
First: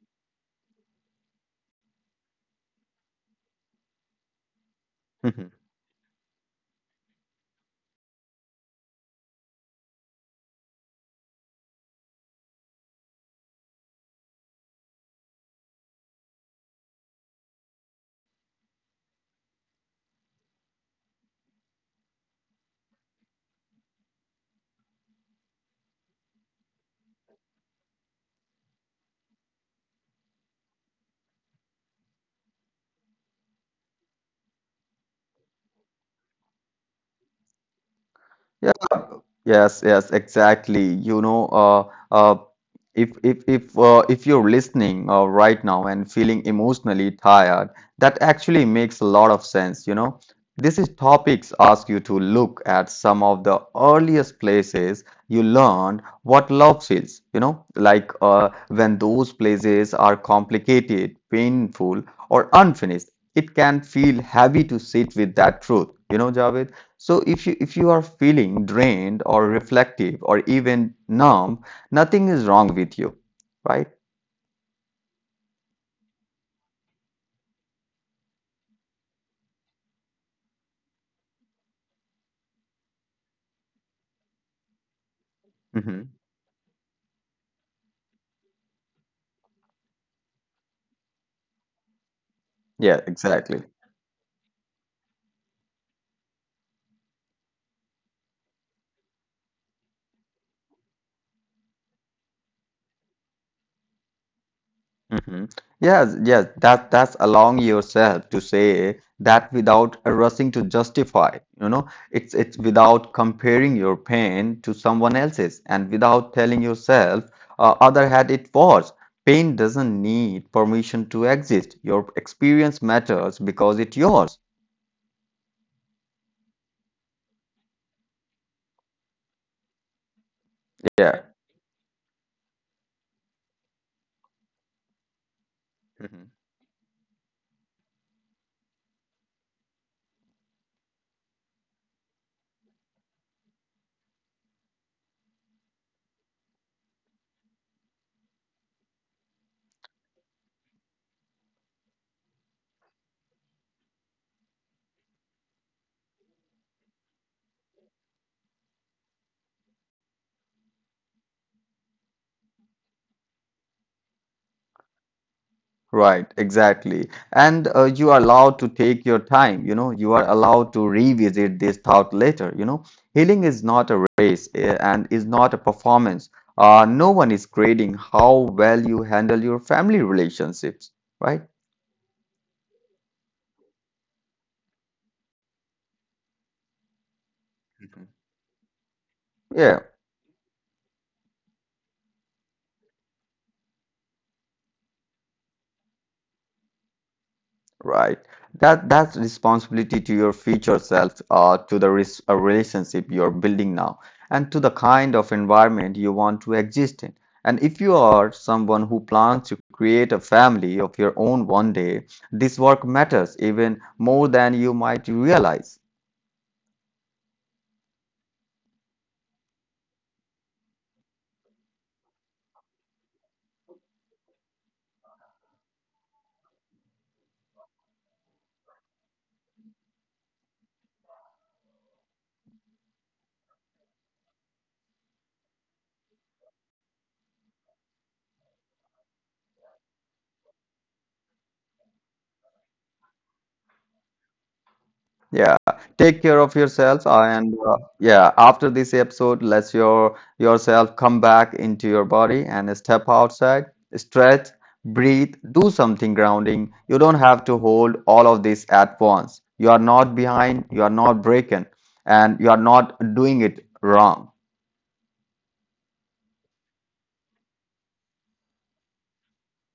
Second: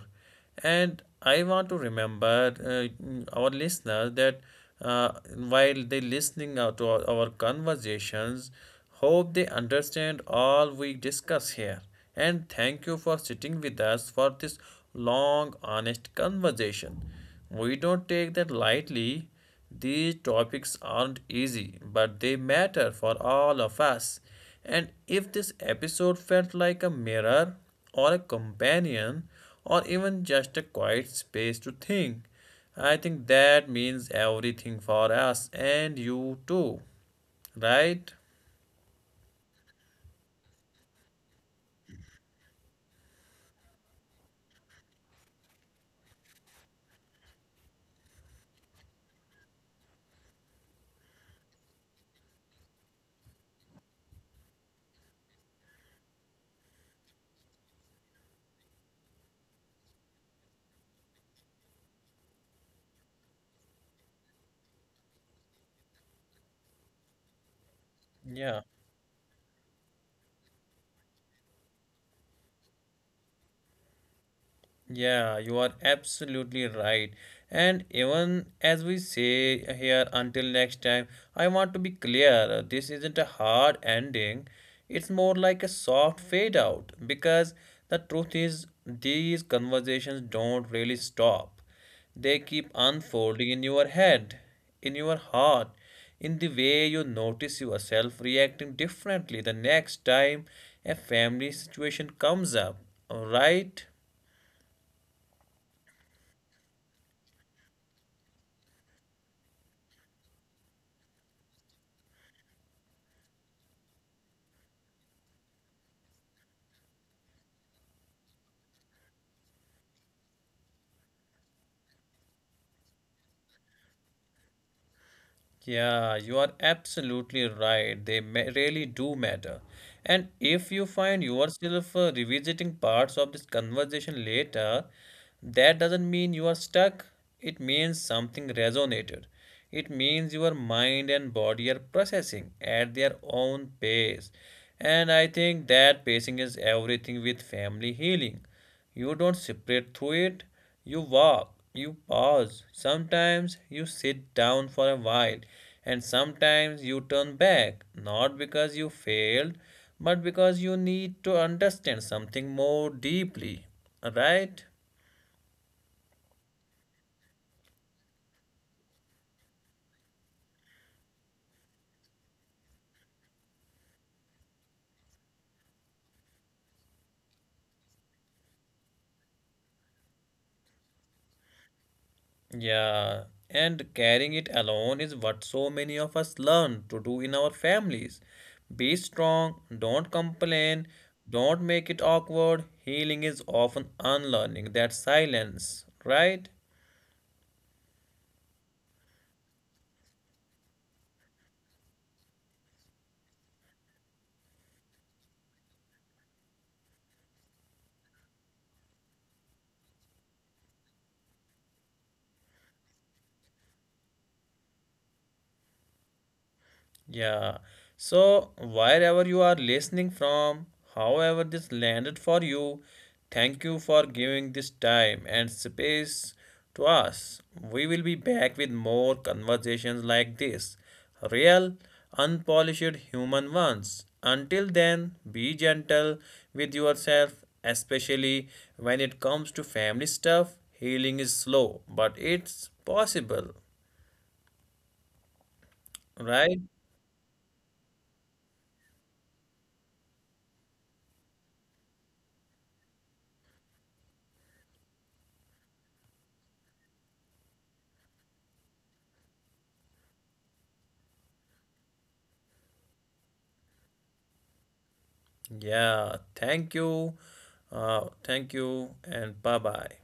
Speaker 1: And I want to remember uh, our listeners that uh,
Speaker 2: Mhm.
Speaker 1: while they listening out to our, our conversations, hope they understand all we discuss here. And thank you for sitting with us for this long, honest conversation. We don't take that lightly. These topics aren't easy, but they matter for all of us. And if this episode felt like a mirror, or a companion, or even just a quiet space to think, I think that means everything for us and you too, right?
Speaker 2: Yeah, yes, yes, exactly. You know, uh, uh, if if if uh, if you're listening uh, right now and feeling emotionally tired, that actually makes a lot of sense. You know, this is topics ask you to look at some of the earliest places you learned what love feels. You know, like uh, when those places are complicated, painful, or unfinished, it can feel heavy to sit with that truth. You know, Javed. So if you if you are feeling
Speaker 1: Yeah.
Speaker 2: drained or reflective or even numb, nothing is wrong with you, right?
Speaker 1: Yeah, you are absolutely right. And even as we say here, until next time, I want to be clear this isn't a hard ending, it's more like a
Speaker 2: Hmm.
Speaker 1: soft fade out because the truth is, these conversations don't really stop. They keep
Speaker 2: Yeah,
Speaker 1: unfolding
Speaker 2: exactly.
Speaker 1: in your head, in your heart, in the way you notice yourself reacting differently the next time a family situation comes up, right?
Speaker 2: Hmm. Yes, yes, that that's allowing yourself to say that without rushing to justify, you know, it's it's without comparing your pain to someone else's and without telling yourself uh, other had it worse. Pain doesn't need permission to exist. Your experience matters because it's yours.
Speaker 1: Yeah, you are absolutely right. They ma- really do matter. And if you
Speaker 2: Yeah.
Speaker 1: find yourself uh, revisiting parts of this conversation later, that doesn't mean you are stuck. It means something resonated. It means your mind and body are processing at their own pace. And I think that pacing is everything with family healing. You don't separate through it. You walk, you pause. Sometimes you sit down for a while, and sometimes you turn back, not because you failed, but because you need to understand something more deeply. Right?
Speaker 2: Right, exactly. And uh, you are allowed to take your time, you know, you are allowed to revisit this thought later, you know. Healing is not a race eh, and is not a performance. Uh, no one is grading how well you handle your family relationships, right?
Speaker 1: Yeah, and carrying it alone is what so many of us learn to do in our families. Be strong,
Speaker 2: Yeah.
Speaker 1: don't complain, don't make it awkward. Healing is often unlearning that silence, right?
Speaker 2: Right. That that's responsibility to your future self, uh, to the res uh, relationship you're building now, and to the kind of environment you want to exist in. And if you are someone who plans to create a family of your own one day, this work matters even more than you might realize.
Speaker 1: Yeah. So, wherever you are listening from, however this landed for you, thank you for giving this time and space to us. We will be back with more conversations like this, real, unpolished human ones. Until then, be gentle with yourself, especially when it comes to family stuff. Healing is slow, but it's possible,
Speaker 2: Yeah,
Speaker 1: right?
Speaker 2: take care of yourself uh, and uh, yeah, after this episode, let your yourself come back into your body and step outside, stretch, breathe, do something grounding. You don't have to hold all of this at once. You are not behind, you are not broken, and you are not doing it wrong.
Speaker 1: Yeah, thank you. Uh, thank you, and bye bye.